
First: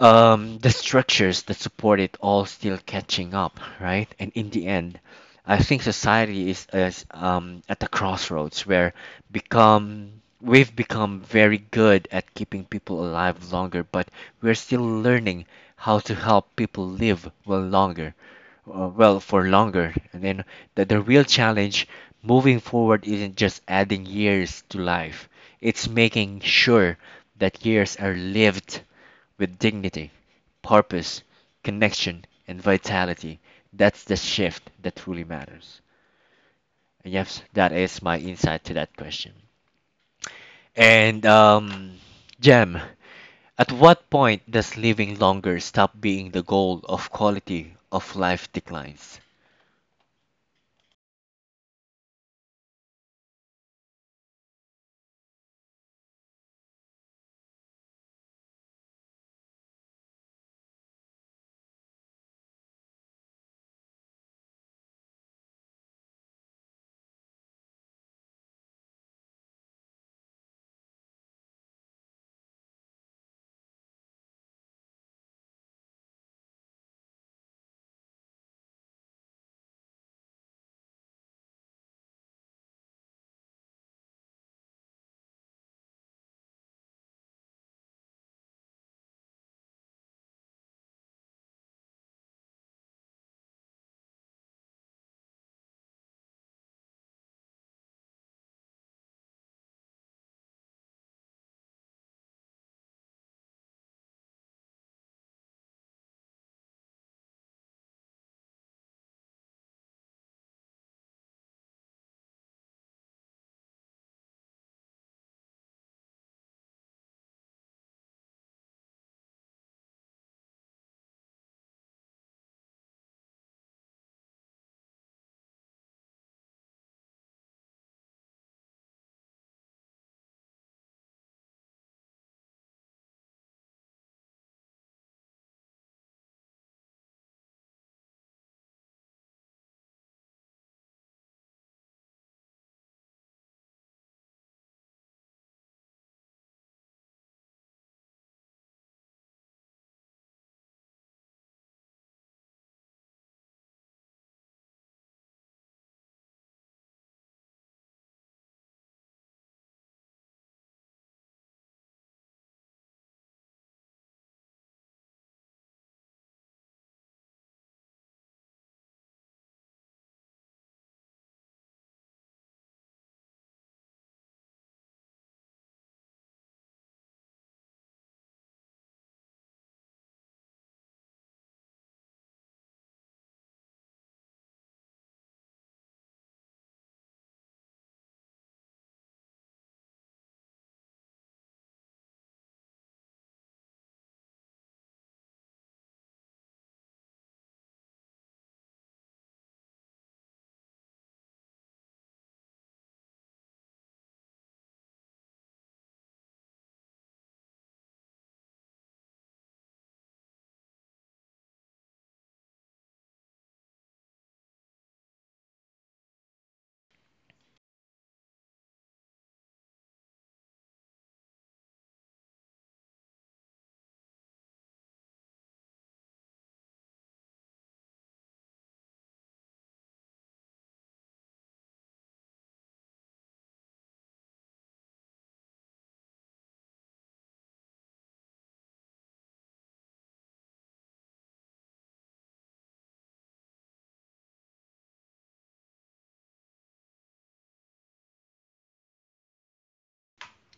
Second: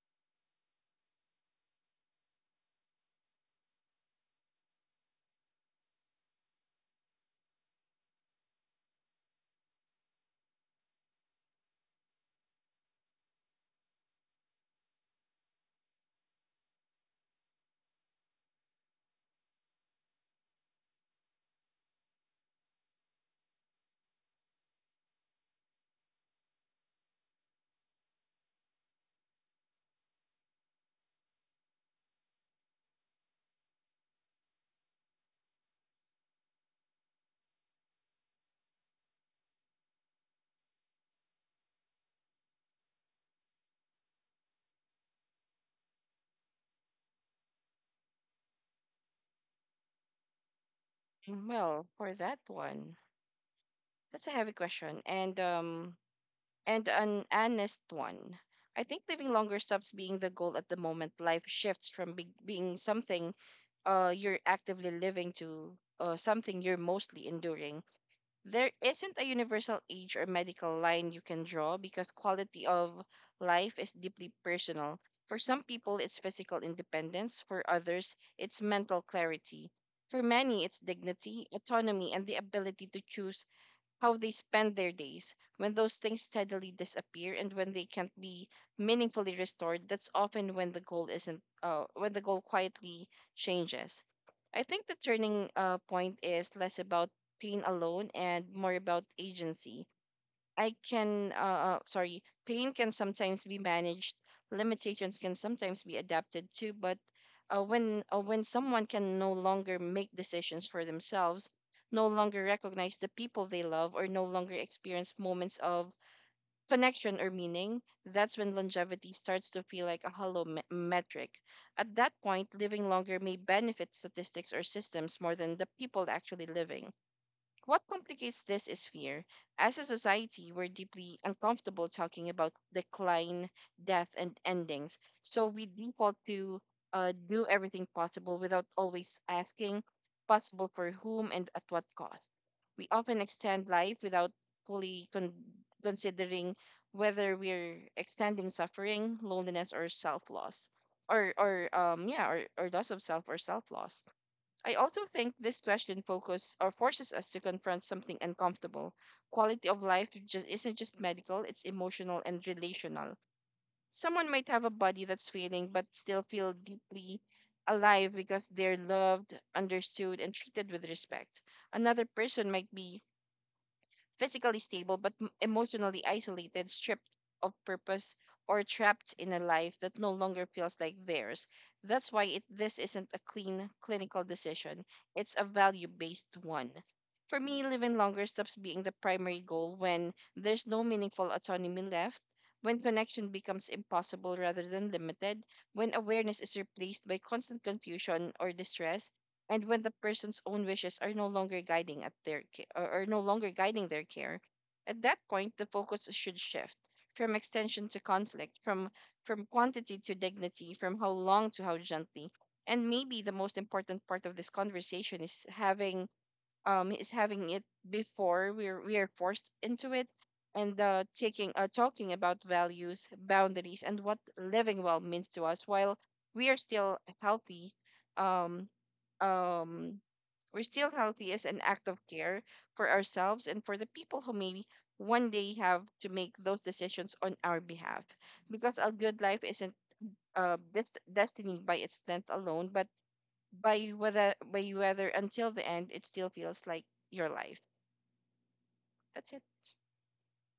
the structures that support it all still catching up, right? And in the end, I think society is at the crossroads where become we've become very good at keeping people alive longer, but we're still learning how to help people live well longer, well for longer. And then the real challenge moving forward isn't just adding years to life; it's making sure that years are lived with dignity, purpose, connection, and vitality. That's the shift that truly matters. And yes, that is my insight to that question. And Jem, at what point does living longer stop being the goal of quality of life declines? Well, for that one, that's a heavy question, and an honest one. I think living longer stops being the goal at the moment. Life shifts from being something you're actively living to something you're mostly enduring. There isn't a universal age or medical line you can draw because quality of life is deeply personal. For some people, it's physical independence. For others, it's mental clarity. For many, it's dignity, autonomy, and the ability to choose how they spend their days. When those things steadily disappear and when they can't be meaningfully restored, that's often when the goal isn't when the goal quietly changes. I think the turning point is less about pain alone and more about agency. Pain can sometimes be managed, limitations can sometimes be adapted to, but when someone can no longer make decisions for themselves, no longer recognize the people they love, or no longer experience moments of connection or meaning, that's when longevity starts to feel like a hollow metric. At that point, living longer may benefit statistics or systems more than the people actually living. What complicates this is fear. As a society, we're deeply uncomfortable talking about decline, death, and endings. So we default to do everything possible without always asking possible for whom and at what cost. We often extend life without fully con- considering whether we're extending suffering, loneliness, or self loss, or loss of self or self loss. I also think this question focus or forces us to confront something uncomfortable. Quality of life just isn't just medical, it's emotional and relational. Someone might have a body that's failing but still feel deeply alive because they're loved, understood, and treated with respect. Another person might be physically stable but emotionally isolated, stripped of purpose, or trapped in a life that no longer feels like theirs. That's why this isn't a clean clinical decision, it's a value based one. For me, living longer stops being the primary goal when there's no meaningful autonomy left, when connection becomes impossible rather than limited, when awareness is replaced by constant confusion or distress, and when the person's own wishes are no longer guiding at their ca- or are no longer guiding their care. At that point, the focus should shift from extension to conflict, from quantity to dignity, from how long to how gently. And maybe the most important part of this conversation is having it before we're forced into it, and taking talking about values, boundaries, and what living well means to us while we are still healthy, um um as an act of care for ourselves and for the people who maybe one day have to make those decisions on our behalf. Because a good life isn't best destiny by its length alone, but by you whether until the end it still feels like your life. That's it.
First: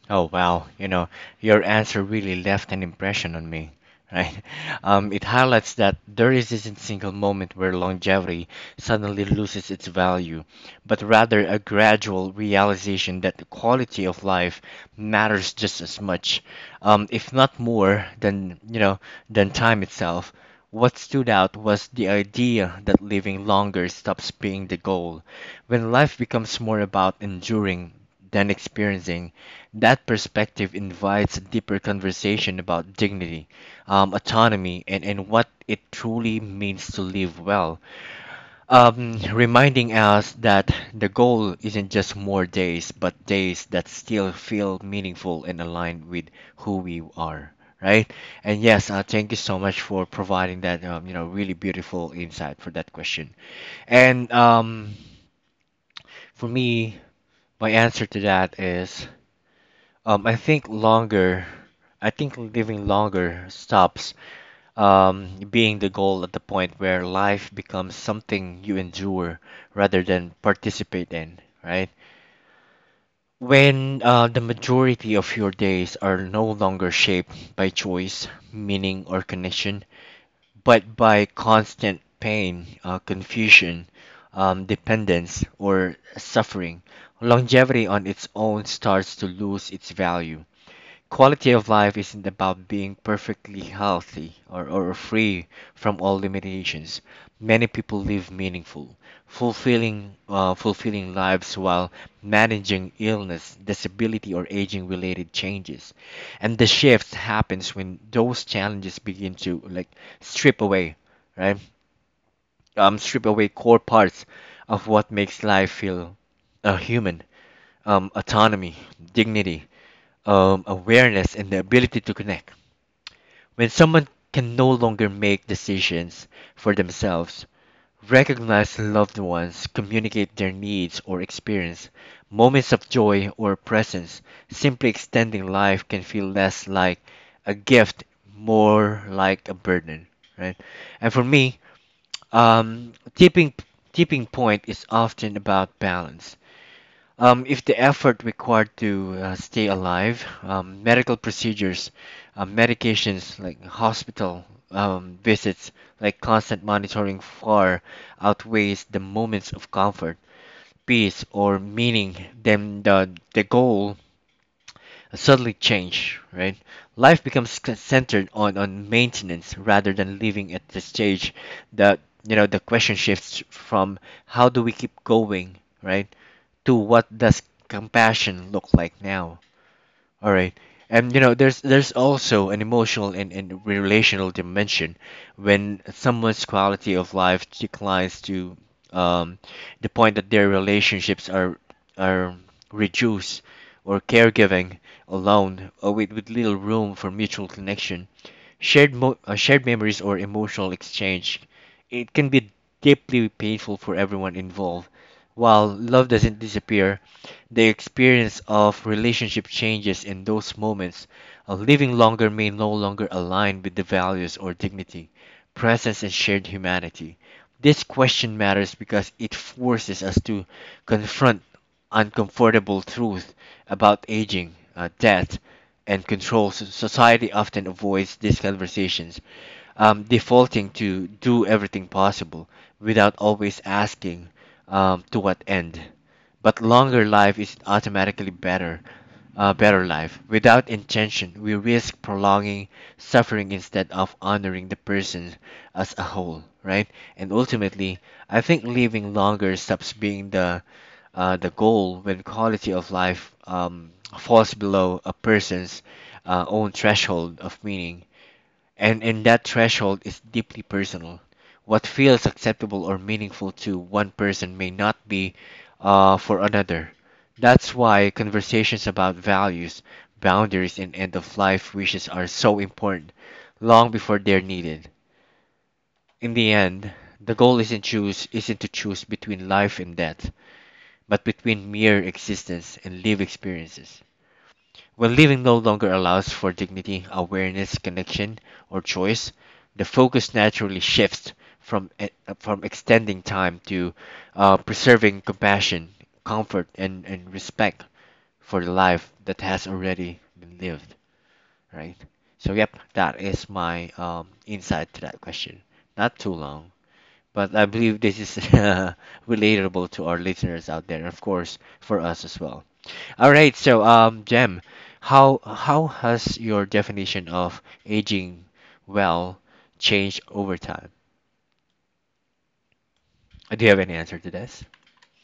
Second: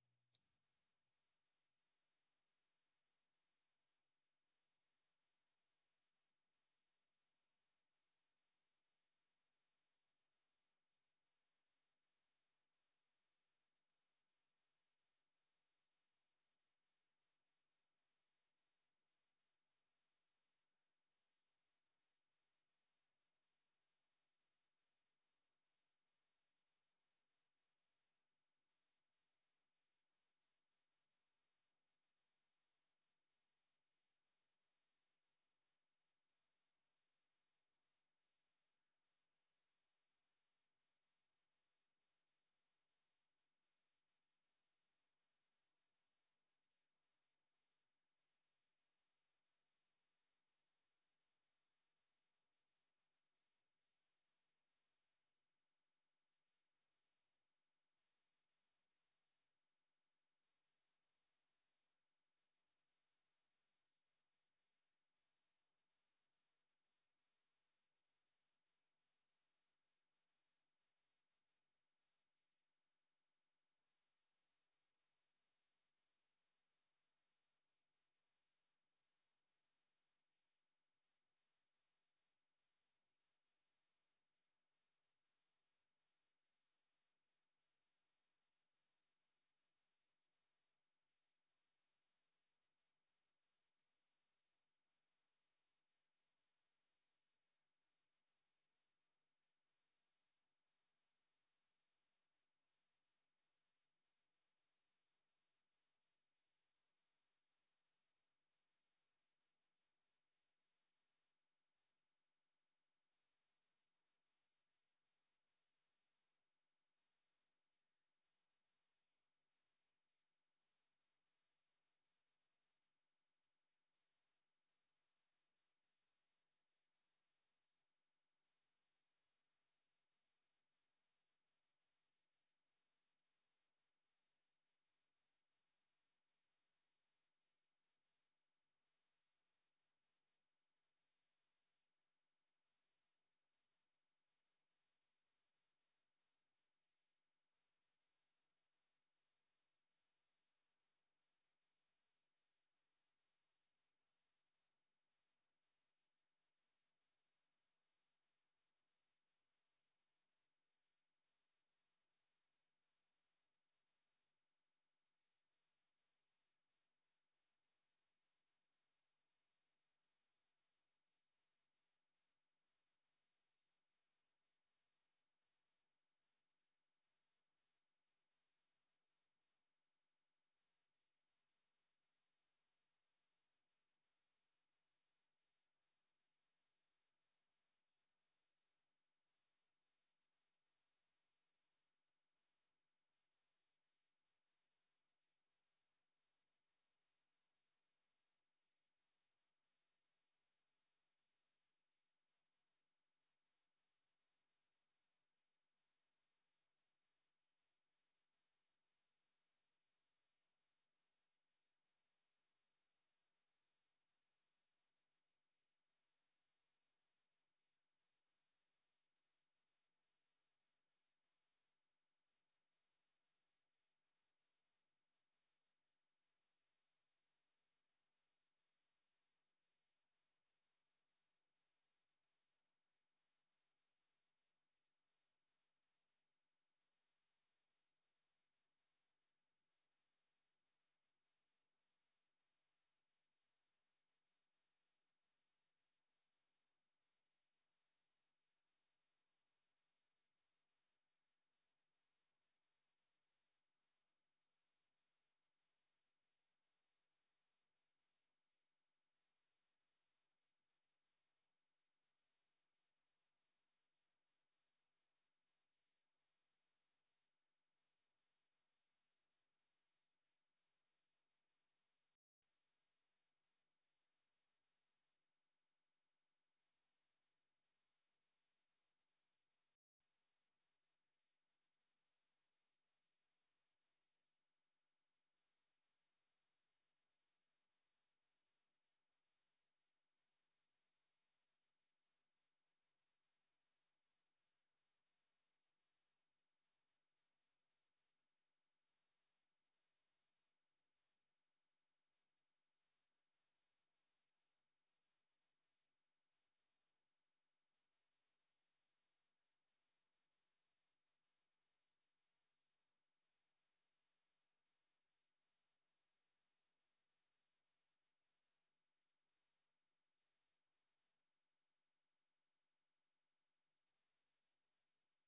Oh wow, you know, your answer really left an impression on me, right? [LAUGHS] It highlights that there isn't a single moment where longevity suddenly loses its value. But rather a gradual realization that the quality of life matters just as much, if not more, than you know than time itself. What stood out was the idea that living longer stops being the goal. When life becomes more about enduring than experiencing, that perspective invites a deeper conversation about dignity, autonomy, and what it truly means to live well reminding us that the goal isn't just more days, but days that still feel meaningful and aligned with who we are, right? And yes, thank you so much for providing that, you know, really beautiful insight for that question. And for me, my answer to that is, um, I think longer, I think living longer stops being the goal at the point where life becomes something you endure rather than participate in, right? When the majority of your days are no longer shaped by choice, meaning, or connection, but by constant pain, confusion, dependence, or suffering, longevity on its own starts to lose its value. Quality of life isn't about being perfectly healthy or free from all limitations. Many people live meaningful, fulfilling lives while managing illness, disability, or aging-related changes. And the shift happens when those challenges begin to like strip away, right? Strip away core parts of what makes life feel human, autonomy, dignity, awareness, and the ability to connect. When someone can no longer make decisions for themselves, recognize loved ones, communicate their needs, or experience moments of joy or presence, simply extending life can feel less like a gift, more like a burden, right? And for me, um, tipping tipping point is often about balance. If the effort required to stay alive, medical procedures, medications like hospital visits, like constant monitoring far outweighs the moments of comfort, peace, or meaning, then the goal suddenly change, right? Life becomes centered on maintenance rather than living at the stage that, the question shifts from how do we keep going, right? To what does compassion look like now. All right. And you know, there's also an emotional and relational dimension when someone's quality of life declines to um, the point that their relationships are reduced or caregiving alone or with little room for mutual connection. Shared memories or emotional exchange, it can be deeply painful for everyone involved. While love doesn't disappear, the experience of relationship changes in those moments. Living longer may no longer align with the values or dignity, presence, and shared humanity. This question matters because it forces us to confront uncomfortable truth about aging, death, and controls. Society often avoids these conversations, defaulting to do everything possible without always asking, to what end. But longer life is automatically better, better life. Without intention, we risk prolonging suffering instead of honoring the person as a whole, right? And ultimately, I think living longer stops being the the goal when quality of life falls below a person's own threshold of meaning, and that threshold is deeply personal. What feels acceptable or meaningful to one person may not be, for another. That's why conversations about values, boundaries, and end of life wishes are so important, long before they're needed. In the end, the goal isn't to choose between life and death, but between mere existence and live experiences. When living no longer allows for dignity, awareness, connection, or choice, the focus naturally shifts from e- from extending time to, preserving compassion, comfort, and respect for the life that has already been lived. Right. So yep, that is my insight to that question. Not too long, but I believe this is [LAUGHS] relatable to our listeners out there, and of course for us as well. All right, so Jem, how has your definition of aging well changed over time? Do you have any answer to this?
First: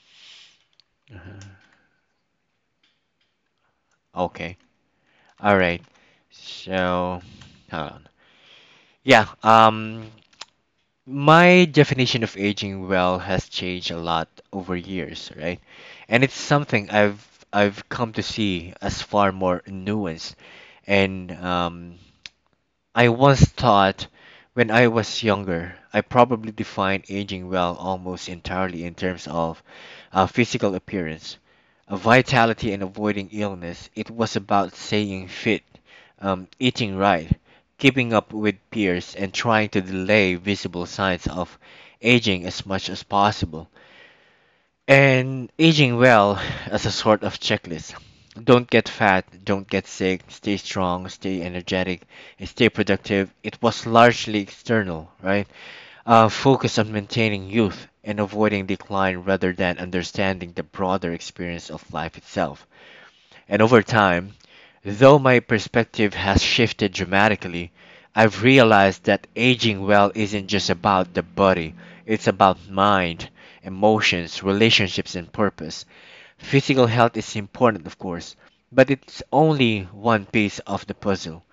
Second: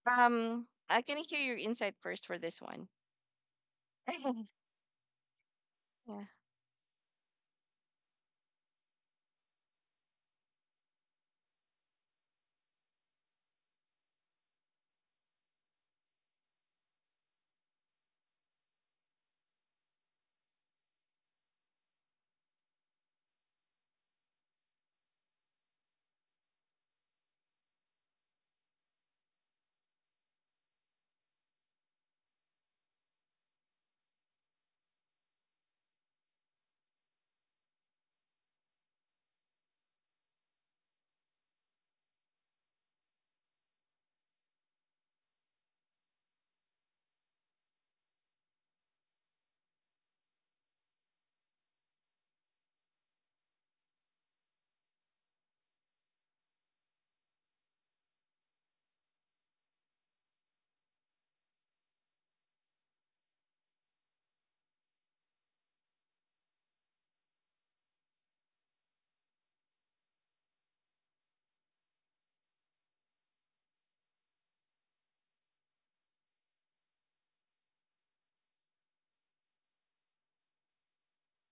I can hear your Uh-huh. insight first for this one. Okay. [LAUGHS] All right. Yeah. So, hold on. Yeah, my definition of aging well has changed a lot over years, right? And it's something I've come to see as far more nuanced and, I once thought when I was younger, I probably defined aging well almost entirely in terms of, physical appearance, vitality, and avoiding illness. It was about staying fit, eating right, keeping up with peers, and trying to delay visible signs of aging as much as possible. And aging well as a sort of checklist. Don't get fat, don't get sick, stay strong, stay energetic, and stay productive. It was largely external, right? Focus on maintaining youth and avoiding decline rather than understanding the broader experience of life itself. And over time, though my perspective has shifted dramatically, I've realized that aging well isn't just about the body, it's about mind, emotions, relationships, and purpose. Physical health is important, of course, but it's only one piece of the puzzle.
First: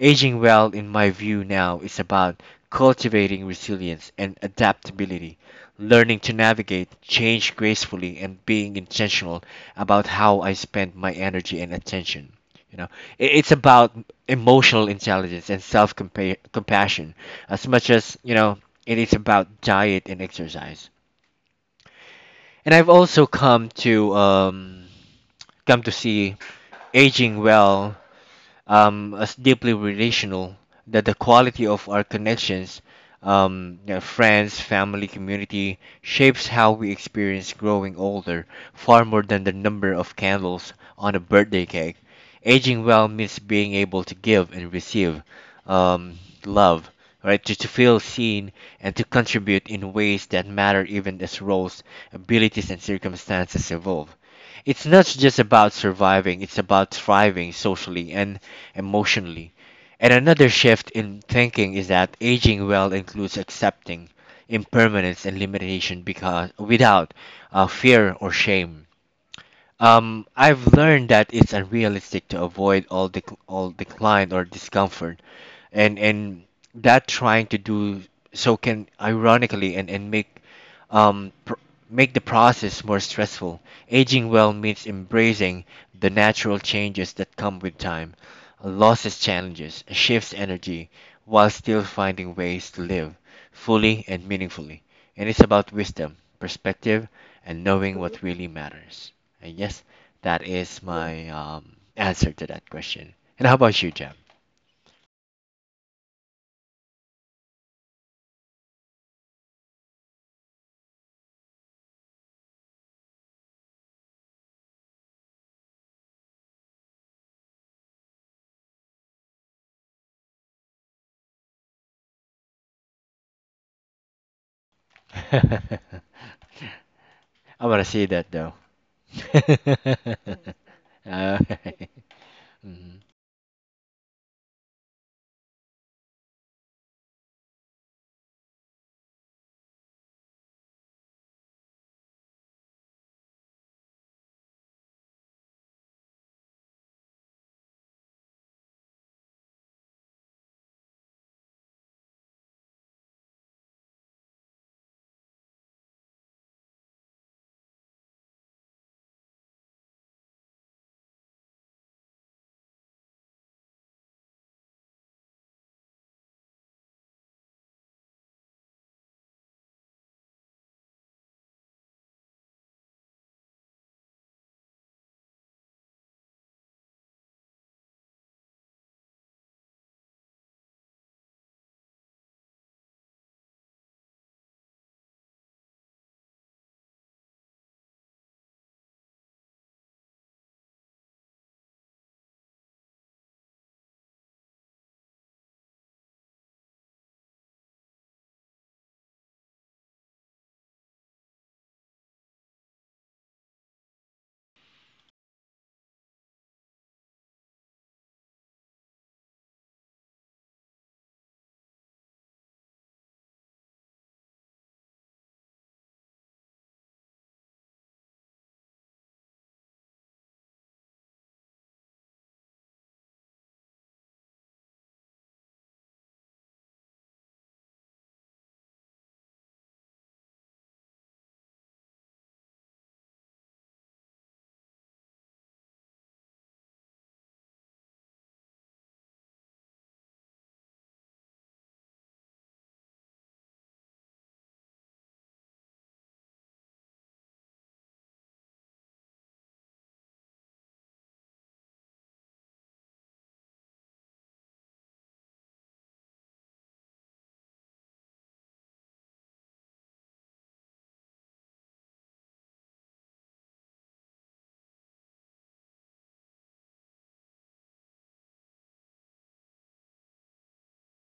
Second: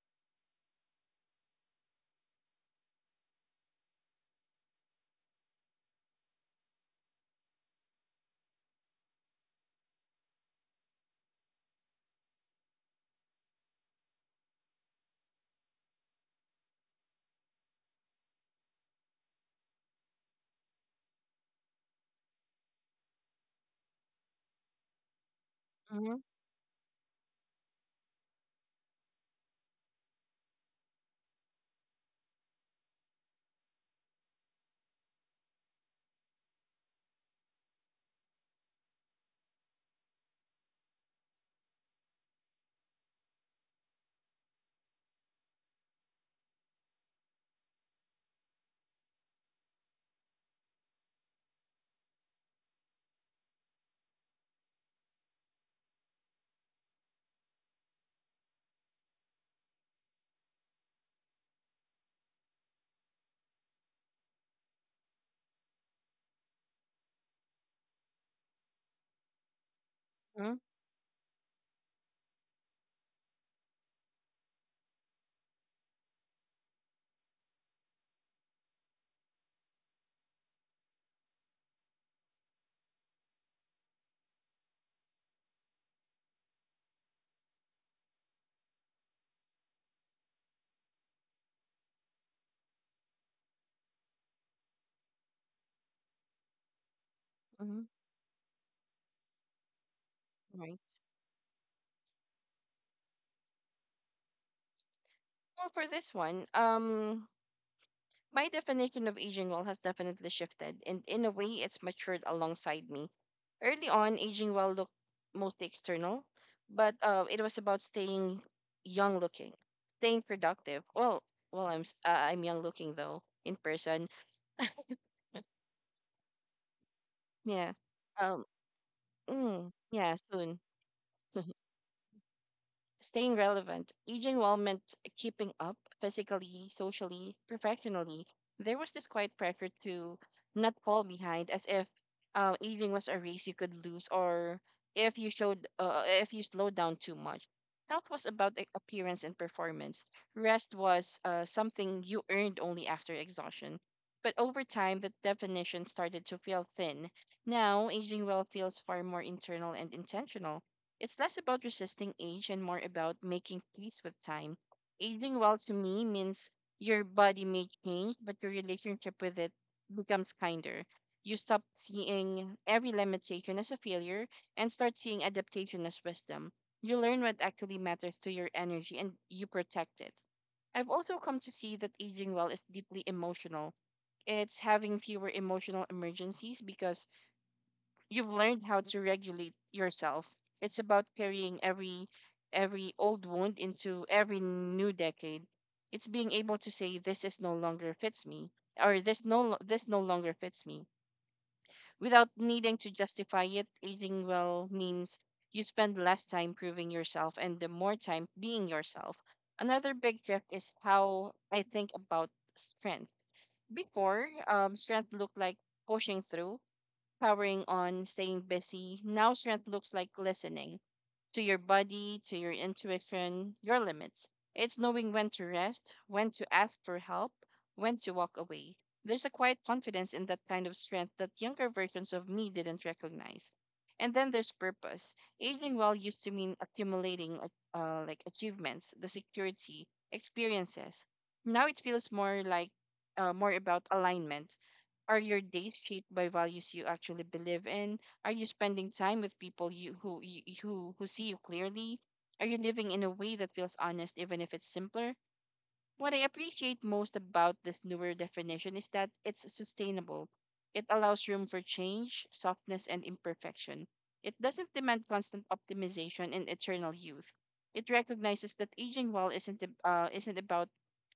Aging well, in my view, now is about cultivating resilience and adaptability, learning to navigate change gracefully, and being intentional about how I spend my energy and attention. You know, it's about emotional intelligence and self compassion as much as, you know, it is about diet and exercise. And I've also come to, Mm-hmm. see aging well, as deeply relational, that the quality of our connections, you know, friends, family, community, shapes how we experience growing older far more than the number of candles on a birthday cake. Aging well means being able to give and receive, um, love, right? To feel seen and to contribute in ways that matter even as roles, abilities, and circumstances evolve. It's not just about surviving, it's about thriving socially and emotionally. And another shift in thinking is that aging well includes accepting impermanence and limitation because without, fear or shame. Mm-hmm. I've learned that it's unrealistic to avoid all decline or discomfort, and that trying to do so can ironically and make, pr make the process more stressful. Aging well means embracing the natural changes that come with time, losses challenges, shifts energy, while still finding ways to live fully and meaningfully. And it's about wisdom, perspective, and Mm-hmm. knowing what really matters. And yes, that Right. is my, answer to that question. And how about you, Jam? Well, for this one, my definition of aging well has definitely shifted, and in a way, it's matured alongside me. Early on, aging well looked mostly external, but it was about staying young looking, staying productive. Well, I'm young looking though in person. [LAUGHS] I Yeah. want to see that Um. though. [LAUGHS] Mm, yeah. Soon. [LAUGHS] Okay. Mhm. Staying relevant, aging well meant keeping up physically, socially, professionally. There was this quiet pressure to not fall behind, as if aging was a race you could lose, or if you slowed down too much. Health was about appearance and performance. Rest was something you earned only after exhaustion. But over time, that definition started to feel thin. Now, aging well feels far more internal and intentional. It's less about resisting age and more about making peace with time. Aging well to me means your body may change, but your relationship with it becomes kinder. You stop seeing every limitation as a failure and start seeing adaptation as wisdom. You learn what actually matters to your energy, and you protect it. I've also come to see that aging well is deeply emotional. It's having fewer emotional emergencies because you've learned how to regulate yourself. It's about carrying every old wound into every new decade. It's being able to say this is no longer fits me or this no longer fits me without needing to justify it. Aging well means you spend less time proving yourself and the more time being yourself. Another big shift is how I think about strength. Before, strength looked like pushing through, powering on, staying busy. Now strength looks like listening to your body, to your intuition, your limits. It's knowing when to rest, when to ask for help, when to walk away. There's a quiet confidence in that kind of strength that younger versions of me didn't recognize. And then there's purpose. Aging well used to mean accumulating like achievements, the security, experiences. Now it feels more about alignment. Are your days shaped by values you actually believe in? Are you spending time with people you, who see you clearly? Are you living in a way that feels honest, even if it's simpler? What I appreciate most about this newer definition is that it's sustainable. It allows room for change, softness, and imperfection. It doesn't demand constant optimization and eternal youth. It recognizes that aging well isn't isn't about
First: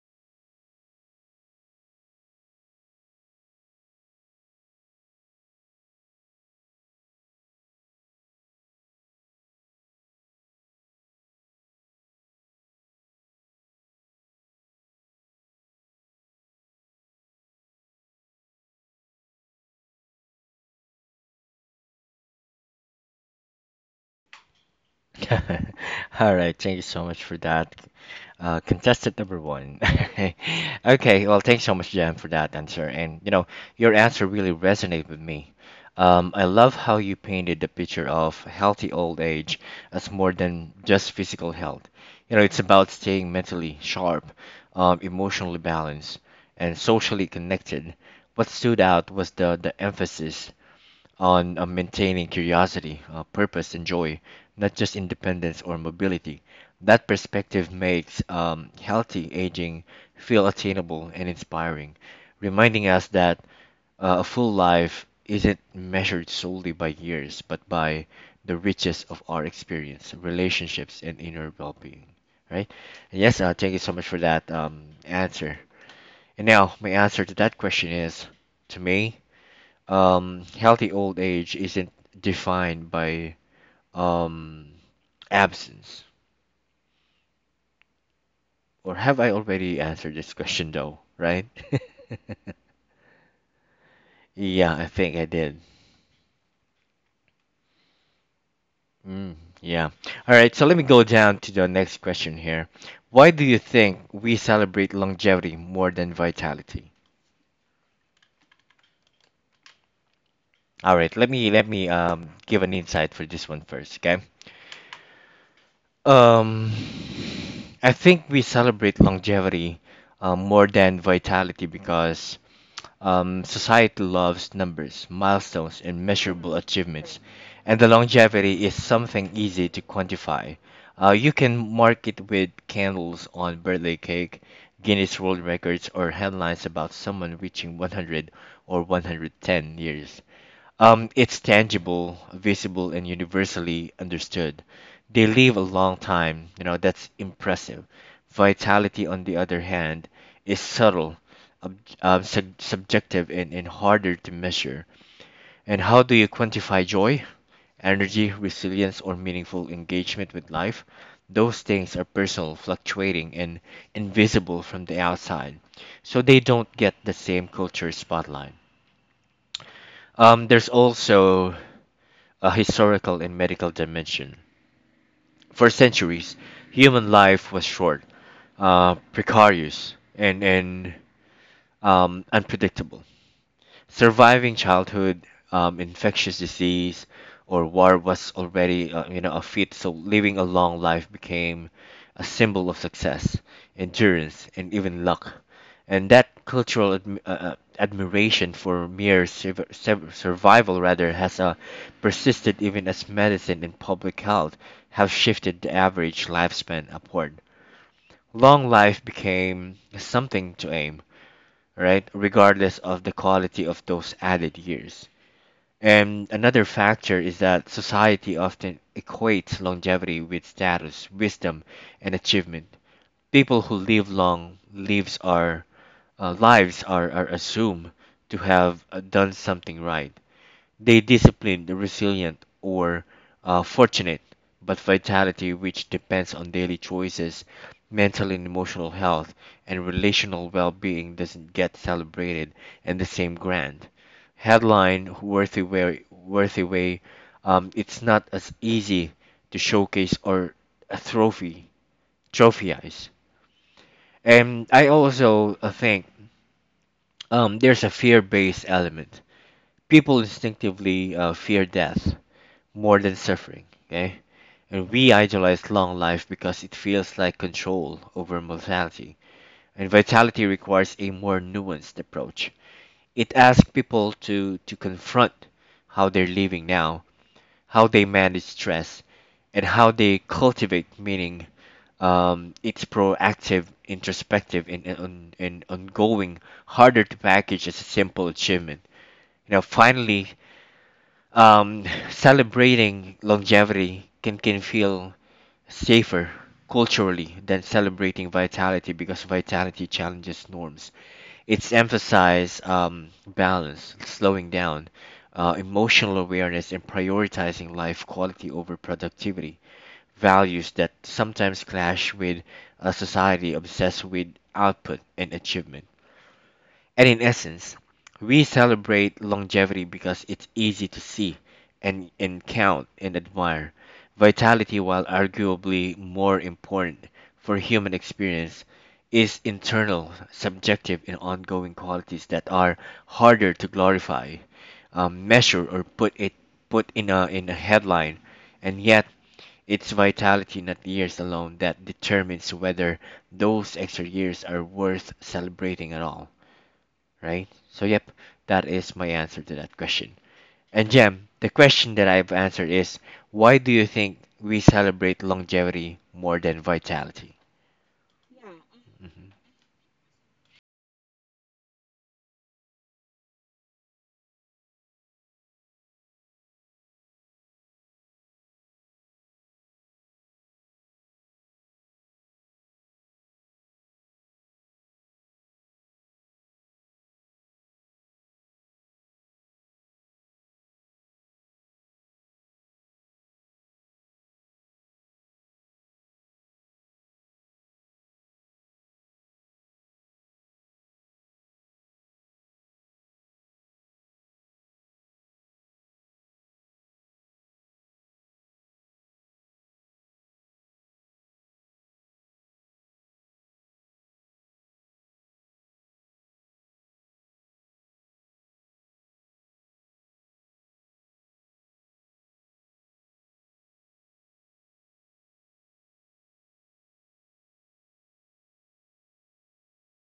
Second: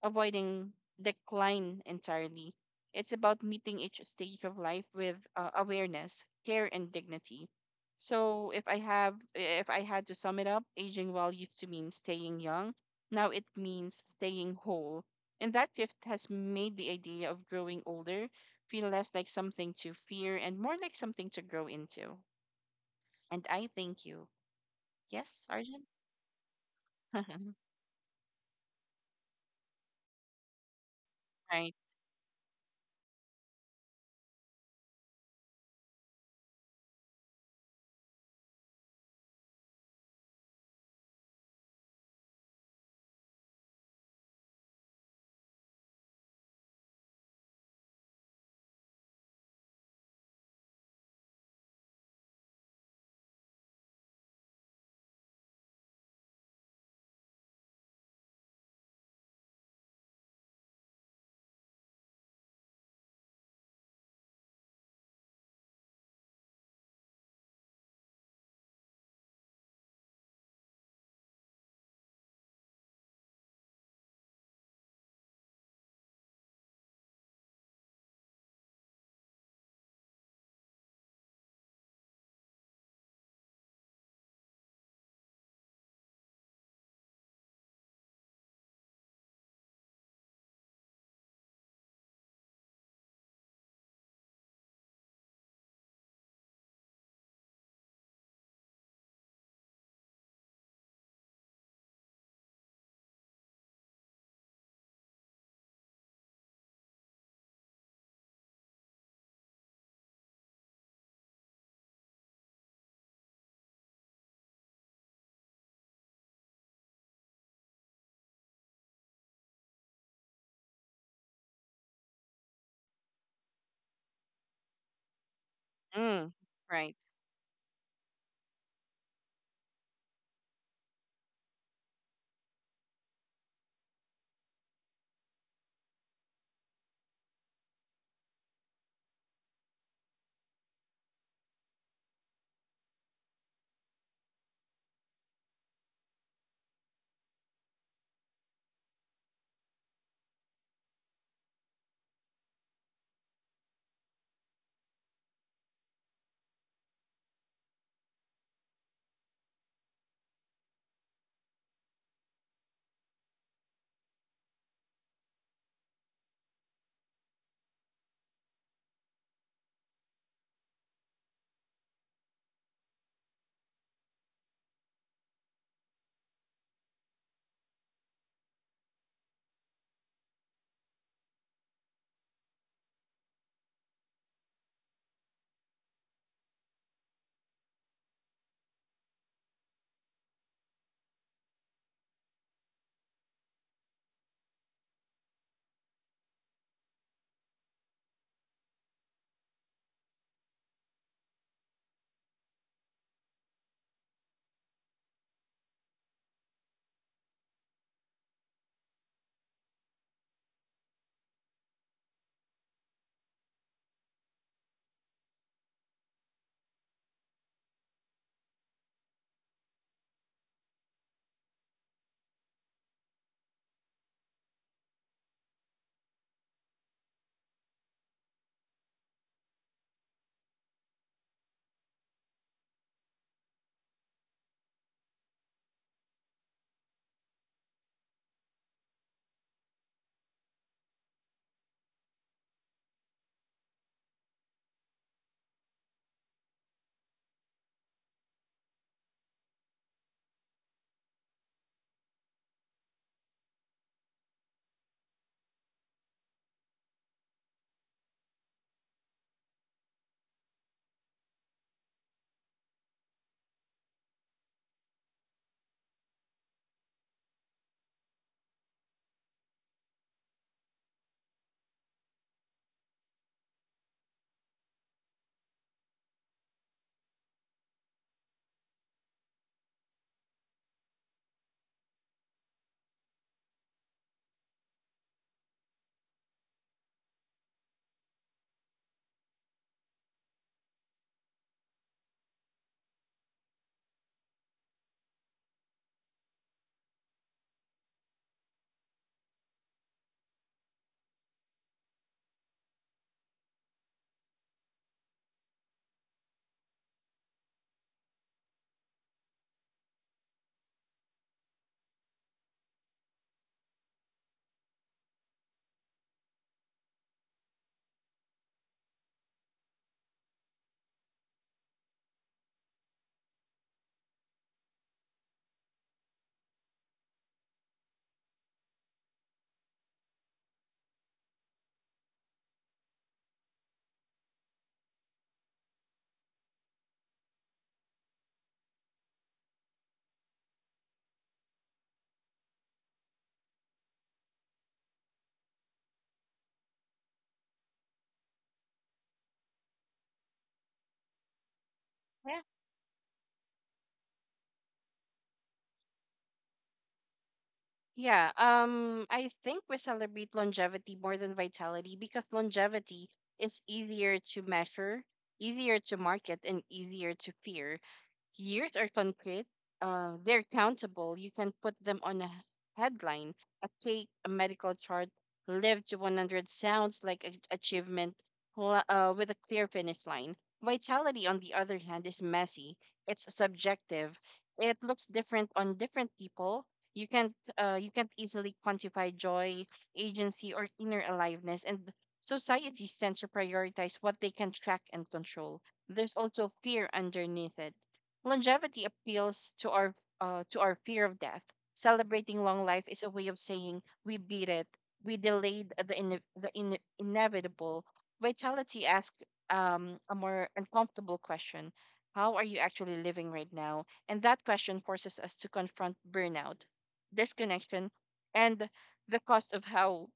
avoiding decline entirely. It's about meeting each stage of life with awareness, care, and dignity. So if I have if I had to sum it up, aging well used to mean staying young. Now it means staying whole. And that shift has made the idea of growing older feel less like something to fear and more like something to grow into. And I thank you. Yes, Sergeant? [LAUGHS] All right, thank you so much for [LAUGHS] that. Contestant number one. [LAUGHS] Okay, well, thanks Right. so much, Jan, for that answer. And you know, your answer really resonated with me. I love how you painted the picture of healthy old age as more than just physical health. You know, it's about staying mentally sharp, emotionally balanced, and socially connected. What stood out was the emphasis on, maintaining curiosity, purpose, and joy, not just independence or mobility. That perspective makes, healthy aging feel attainable and inspiring, reminding us that, a full life isn't measured solely by years, but by the riches of our experience, relationships, and inner well being. Right? And yes, thank you so much for that, answer. And now, my answer to that question is to me, healthy old age isn't defined by, um, absence. Or have I already answered this question though, right? [LAUGHS] Yeah, I think I did. Mm, yeah. All right, so let me go down to the next question here. Why do you think we celebrate longevity more than vitality? All right, let me um, give an insight for this one first, okay? Um, I think we celebrate longevity, more than vitality because, society loves numbers, milestones, and Mm, measurable right. achievements, and the longevity is something easy to quantify. You can mark it with candles on birthday cake, Guinness World Records, or headlines about someone reaching 100 or 110 years. It's tangible, visible, and universally understood. They live a long time, you know, that's impressive. Vitality, on the other hand, is subtle, subjective, and harder to measure. And how do you quantify joy, energy, resilience, or meaningful engagement with life? Those things are personal, fluctuating, and invisible from the outside. So they don't get the same culture spotlight. There's also a historical and medical dimension. For centuries, human life was short, precarious, and unpredictable. Surviving childhood, infectious disease or war was already, you know, a feat, so living a long life became a symbol of success, endurance, and even luck. And that cultural admiration for mere survival rather has, persisted even as medicine and public health have shifted the average lifespan upward. Long life became something to aim, right? Regardless of the quality of those added years. And another factor is that society often equates longevity with status, wisdom, and achievement. People who live long lives are, are assumed to have, done something right, they disciplined, resilient, or, fortunate, but vitality, which depends on daily choices, mental and emotional health, and relational well being, doesn't get celebrated in the same grand headline, worthy way. It's not as easy to showcase or a trophy, trophies. And I also, think, there's a fear-based element. People instinctively, fear death more than suffering, okay? And we idolize long life because it feels like control over mortality. And vitality requires a more nuanced approach. It asks people to, confront how they're living now, how they manage stress, and how they cultivate meaning. It's proactive, introspective, and ongoing, harder to package as a simple achievement. You know, finally, um, [LAUGHS] celebrating longevity can feel safer culturally than celebrating vitality because vitality challenges norms. It's emphasize, balance, slowing down, emotional awareness, and prioritizing life quality over productivity. Values that sometimes clash with a society obsessed with output and achievement. And in essence, we celebrate longevity because it's easy to see and count and admire. Vitality, while arguably more important for human experience, is internal, subjective, and ongoing qualities that are harder to glorify, measure, or put in a headline. And yet, it's vitality, not years alone, that determines whether those extra years are worth celebrating at all, right? So, yep, that is my answer to that question. And, Jem, the question that I've Yeah. answered is, why do you think we celebrate longevity more than vitality? Yeah. I Mhm. think we celebrate longevity more than vitality because longevity is easier to measure, easier to market, and easier to fear. Years are concrete. They're countable. You can put them on a headline, a cake, a medical chart. Live to 100 sounds like an achievement, with a clear finish line. Vitality, on the other hand, is messy. It's subjective. It looks different on different people. You can't easily quantify joy, agency, or inner aliveness. And societies tend to prioritize what they can track and control. There's also fear underneath it. Longevity appeals to our fear of death. Celebrating long life is a way of saying we beat it, we delayed the inevitable. Vitality asks a more uncomfortable question: how are you actually living right now? And that question forces us to confront burnout, disconnection, and the cost of how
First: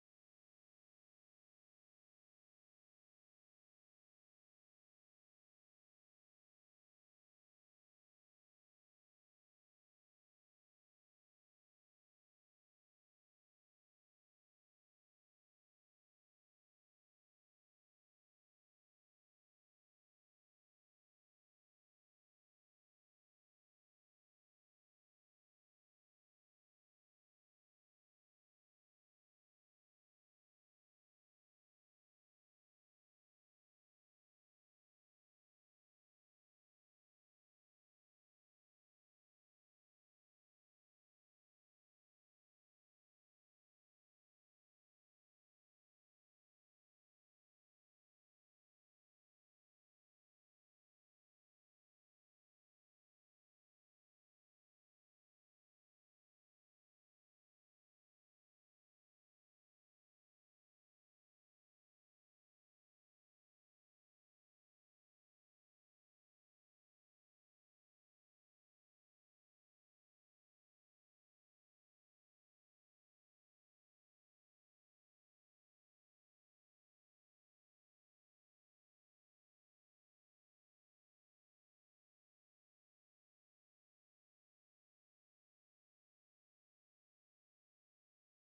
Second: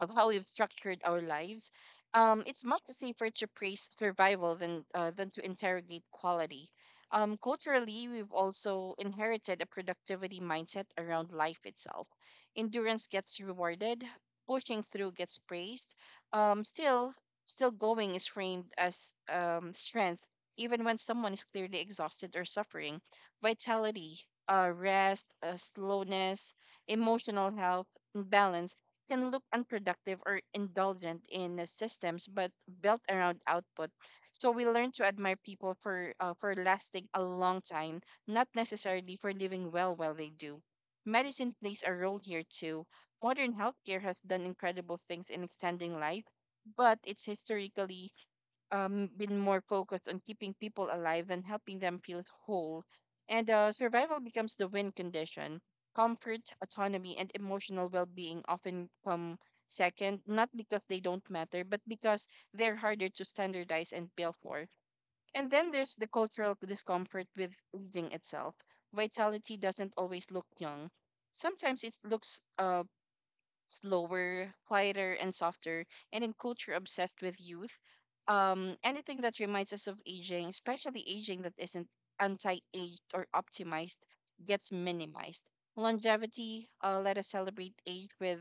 of how we've structured our lives. It's much safer to praise survival than than to interrogate quality. Culturally, we've also inherited a productivity mindset around life itself. Endurance gets rewarded, pushing through gets praised. Um, still, Still going is framed as strength, even when someone is clearly exhausted or suffering. Vitality, rest, slowness, emotional health, and balance can look unproductive or indulgent in the systems, but built around output. So we learn to admire people for lasting a long time, not necessarily for living well while they do. Medicine plays a role here too. Modern healthcare has done incredible things in extending life, but it's historically been more focused on keeping people alive than helping them feel whole. And survival becomes the win condition. Comfort, autonomy, and emotional well being often come second, not because they don't matter, but because they're harder to standardize and bill for. And then there's the cultural discomfort with living itself. Vitality doesn't always look young. Sometimes it looks slower, quieter, and softer, and in culture obsessed with youth, anything that reminds us of aging, especially aging that isn't anti-aged or optimized, gets minimized. Longevity, let us celebrate age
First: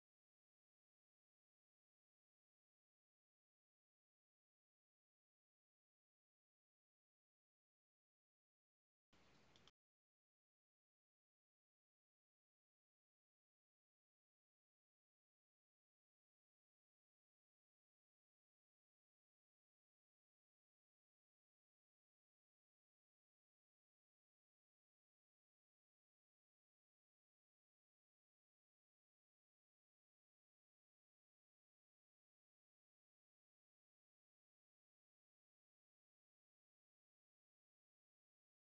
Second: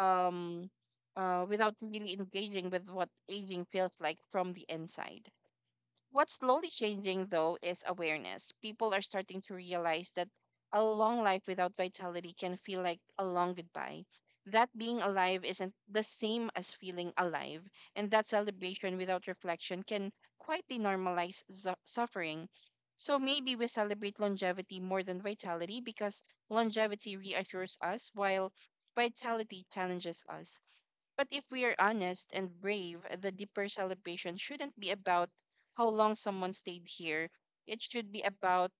um, without really engaging with what aging feels like from the inside. What's slowly changing though is awareness. People are starting to realize that a long life without vitality can feel like a long goodbye. That being alive isn't the same as feeling alive, and that celebration without reflection can quietly normalize suffering. So maybe we celebrate longevity more than vitality because longevity reassures us while vitality challenges us. But if we are honest and brave, the deeper celebration shouldn't be about how long someone stayed here. It should be about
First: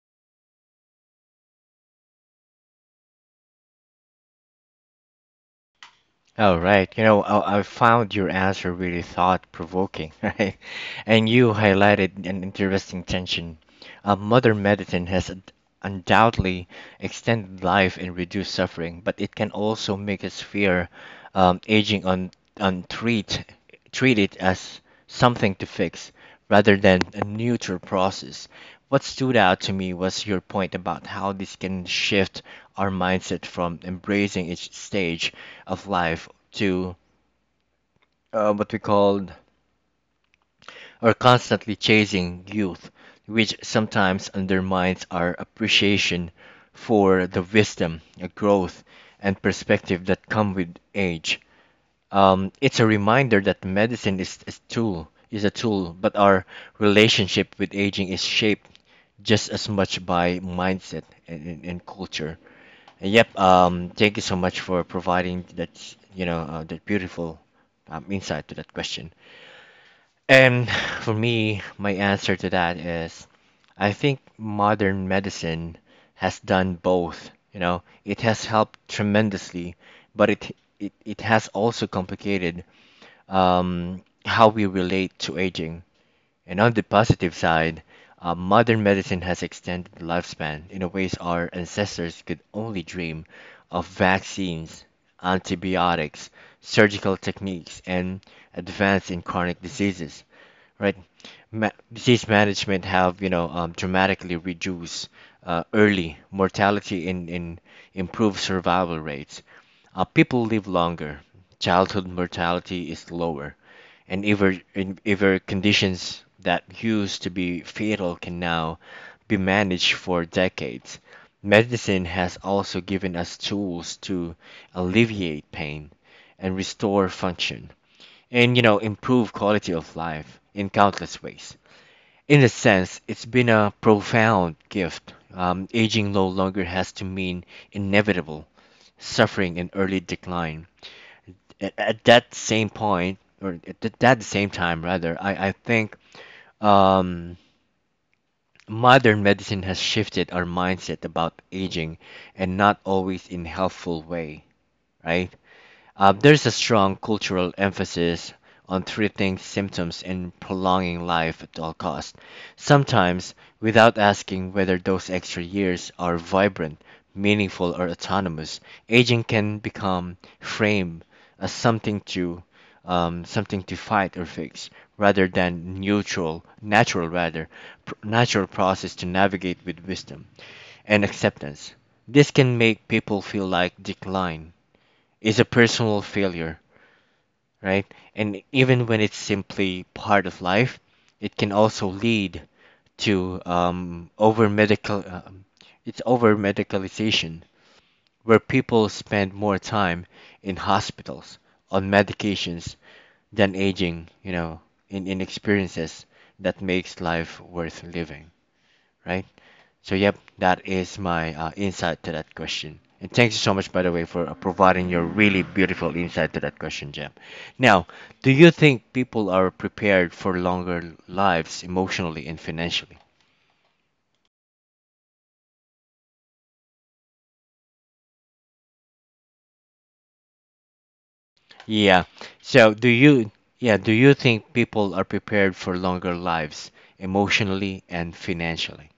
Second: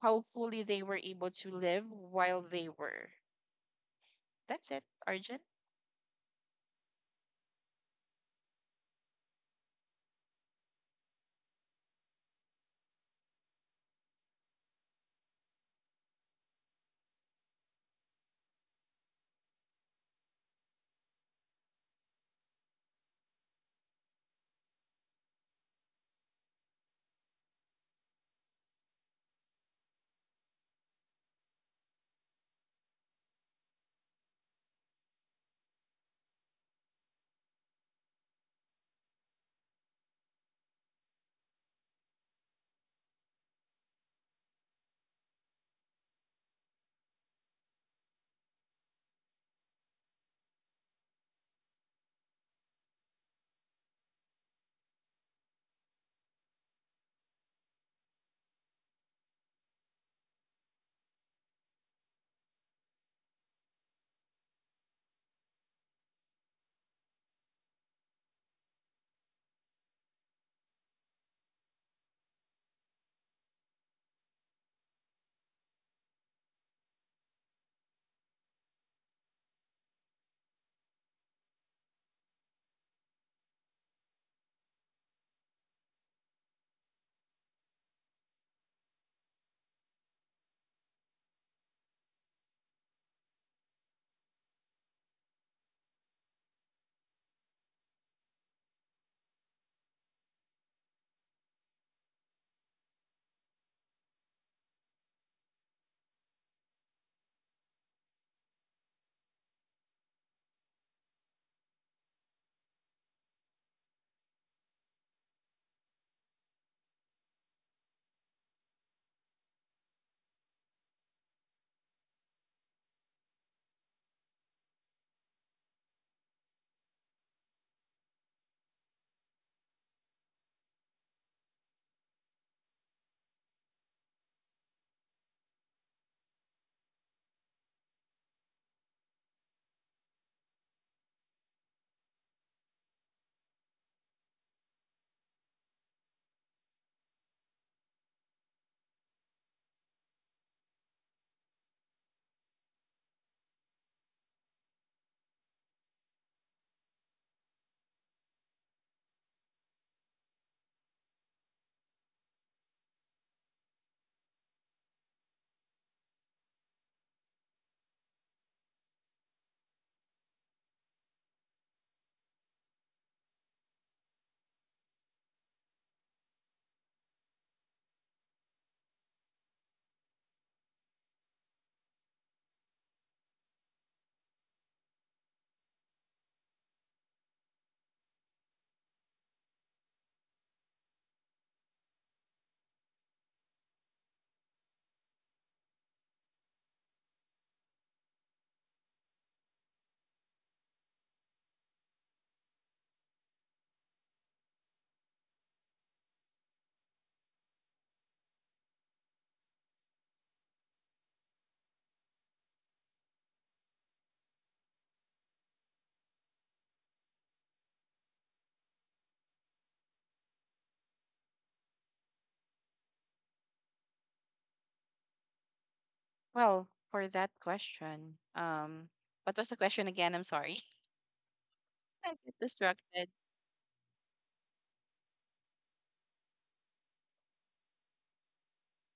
how fully they were able to live while they were. That's it, Arjun. All right, you know, I found your answer really thought provoking, [LAUGHS] right? And you highlighted an interesting tension. Modern medicine has undoubtedly extend life and reduce suffering, but it can also make us fear aging on and treat it as something to fix rather than a neutral process. What stood out to me was your point about how this can shift our mindset from embracing each stage of life to what we called are constantly chasing youth, which sometimes undermines our appreciation for the wisdom, growth, and perspective that come with age. It's a reminder that medicine is a tool, but our relationship with aging is shaped just as much by mindset and culture. And yep, thank you so much for providing that, that beautiful insight to that question. And for me, my answer to that is I think modern medicine has done both. You know, it has helped tremendously, but it has also complicated how we relate to aging. And on the positive side, modern medicine has extended the lifespan in a ways our ancestors could only dream of vaccines, antibiotics, surgical techniques, and advance in chronic diseases, right? Disease management have, dramatically reduced early mortality and in improved survival rates. People live longer, childhood mortality is lower, and even conditions that used to be fatal can now be managed for decades. Medicine has also given us tools to alleviate pain and restore function, and you know, improve quality of life in countless ways. In a sense, it's been a profound gift. Aging no longer has to mean inevitable suffering and early decline. At that same point, or at that same time rather, I think um, modern medicine has shifted our mindset about aging, and not always in helpful way, right? There's a strong cultural emphasis on treating symptoms and prolonging life at all costs, sometimes without asking whether those extra years are vibrant, meaningful, or autonomous. Aging can become framed as something to, something to fight or fix, rather than neutral, natural rather, natural process to navigate with wisdom and acceptance. This can make people feel like decline is a personal failure, right? And even when it's simply part of life, it can also lead to, over medical it's over medicalization, where people spend more time in hospitals on medications than aging, you know, in experiences that makes life worth living, right? So, yep, that is my insight to that question. And thank you so much, by the way, for providing your really beautiful insight to that question, Jam. Now, do you think people are prepared for longer lives emotionally and financially? Well, for that question, what was the question again? I'm sorry. Yeah. [LAUGHS] I get So, do distracted. you, yeah, do you think people are prepared for longer lives emotionally and financially?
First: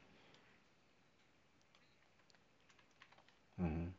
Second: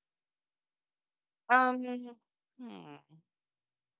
Um, hmm. Mhm.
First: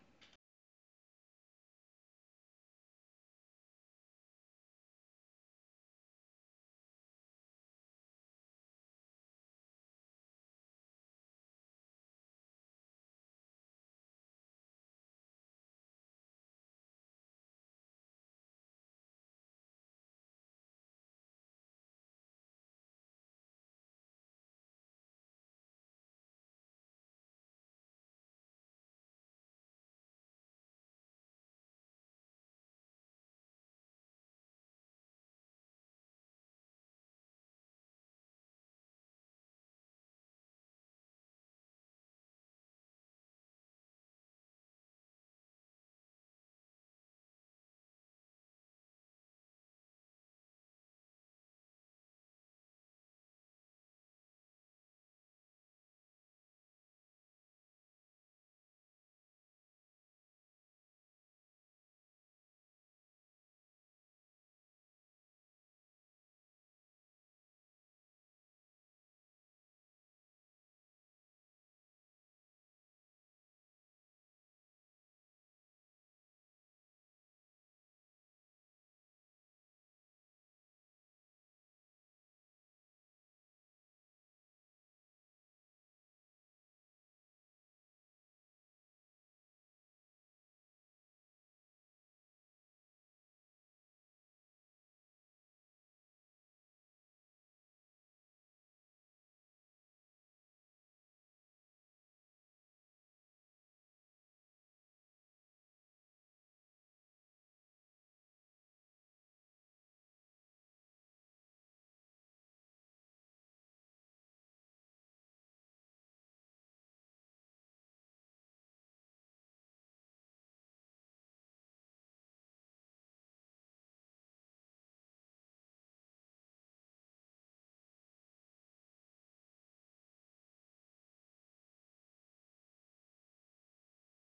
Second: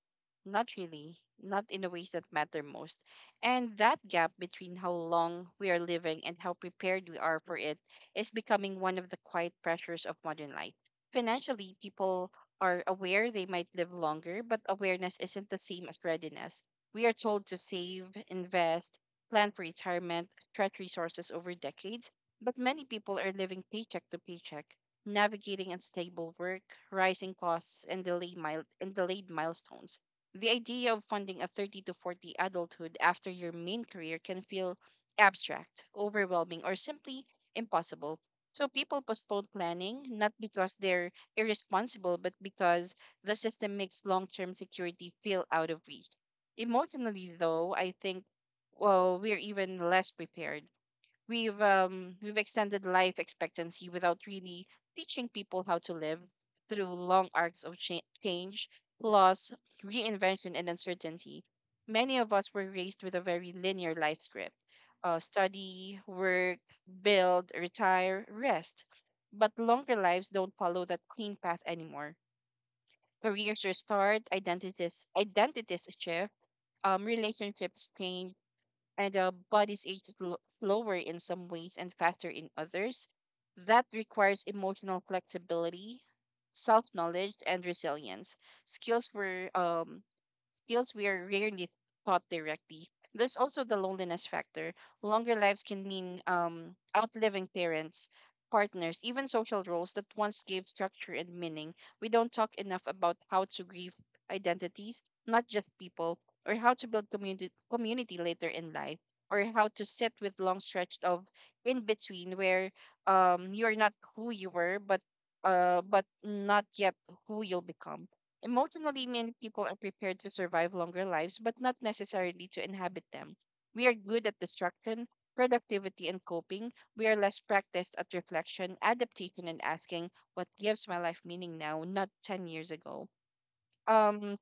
Not really, not in the ways that matter most. And that gap between how long we are living and how prepared we are for it is becoming one of the quiet pressures of modern life. Financially, people are aware they might live longer, but awareness isn't the same as readiness. We are told to save, invest, plan for retirement, stretch resources over decades, but many people are living paycheck to paycheck, navigating unstable work, rising costs, and delayed milestones. The idea of funding a 30 to 40 adulthood after your main career can feel abstract, overwhelming, or simply impossible. So people postpone planning not because they're irresponsible, but because the system makes long term security feel out of reach. Emotionally, though, I think well, we're even less prepared. We've extended life expectancy without really teaching people how to live through long arcs of change, loss, reinvention, and uncertainty. Many of us were raised with a very linear life script: study, work, build, retire, rest. But longer lives don't follow that clean path anymore. Careers restart, identities shift, relationships change, and bodies age slower in some ways and faster in others. That requires emotional flexibility, self knowledge, and resilience. Skills were um, skills we are rarely taught directly. There's also the loneliness factor. Longer lives can mean outliving parents, partners, even social roles that once gave structure and meaning. We don't talk enough about how to grieve identities, not just people, or how to build community later in life, or how to sit with long stretch of in between where you're not who you were but not yet who you'll become. Emotionally, many people are prepared to survive longer lives but not necessarily to inhabit them. We are good at destruction, productivity, and coping. We are less practiced at reflection, adaptation, and asking what gives my life meaning now, not 10 years ago. um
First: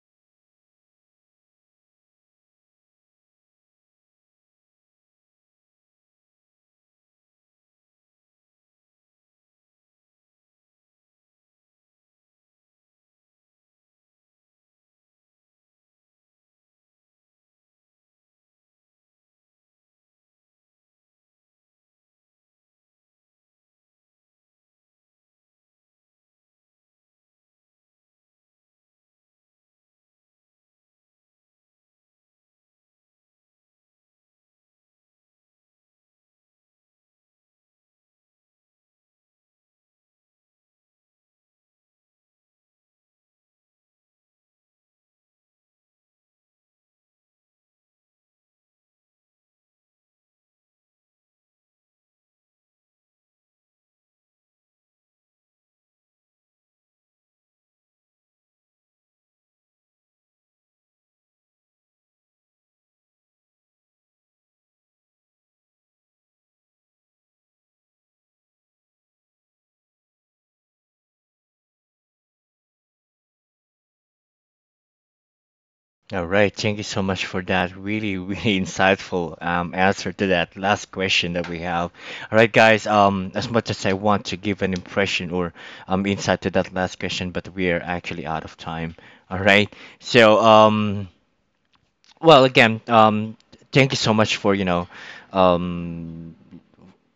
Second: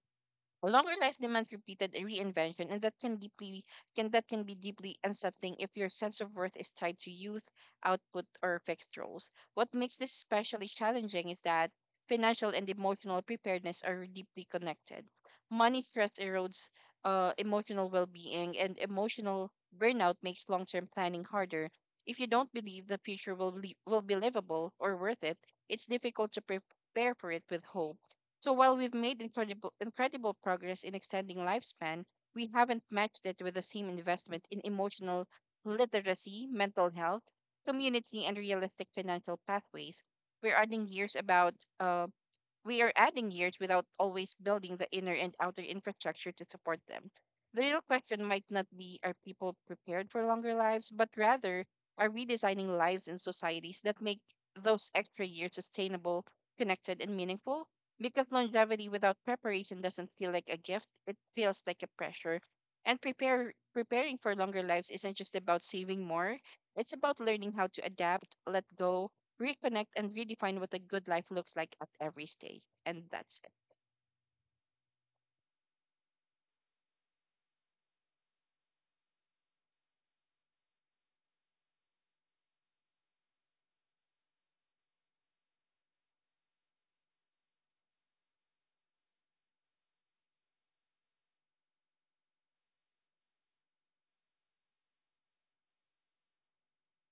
a longer life demands repeated reinvention, and that can be deeply unsettling if your sense of worth is tied to youth, output, or fixed roles. What makes this especially challenging is that financial and emotional preparedness are deeply connected. Money stress erodes emotional well-being, and emotional burnout makes long-term planning harder. If you don't believe the future will be livable or worth it, it's difficult to prepare for it with hope. So while we've made incredible progress in extending lifespan, we haven't matched it with the same investment in emotional literacy, mental health, community, and realistic financial pathways. We're adding years about uh, we are adding years without always building the inner and outer infrastructure to support them. The real question might not be are people prepared for longer lives, but rather are we designing lives and societies that make those extra years sustainable, connected, and meaningful? Because longevity without preparation doesn't feel like a gift, it feels like a pressure. And preparing for longer lives isn't just about saving more, it's about learning how to adapt, let go, reconnect, and redefine what a good life looks like at every stage. And that's All right, thank you so much for that really, really [LAUGHS] insightful answer to that last question that we have. All right, guys, as much as I want to give an impression or insight to that last question, but we are actually out of time. All right, so well, again, thank you so much for um,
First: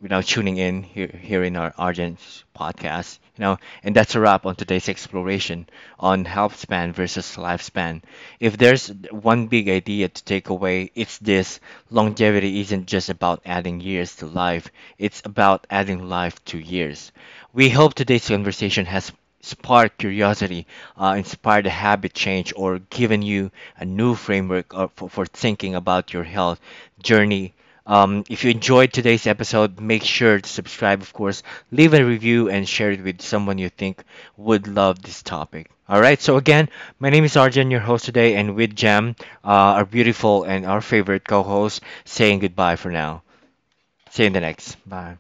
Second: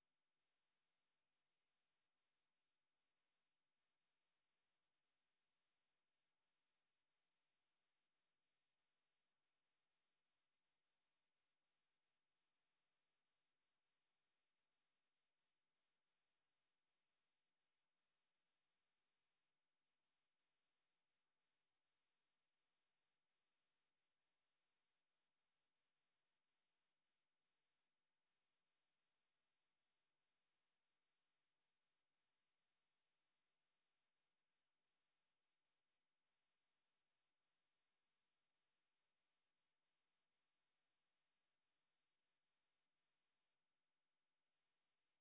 tuning in here here in our Argent's podcast. You know, and that's a wrap on today's exploration on health span versus lifespan. If there's one big idea to take away, it's this: longevity isn't just about adding years to life; it's about adding life to years. We hope today's conversation has sparked curiosity, inspired a habit change, or given you a new framework for thinking about your health journey. If you enjoyed today's episode, make sure to subscribe, of course, leave a review, and share it with someone you think would love this topic. All right, so again, my name is Arjun, your host today, and with Jam, our beautiful and our favorite co host, saying goodbye for now. See you in the next. Bye.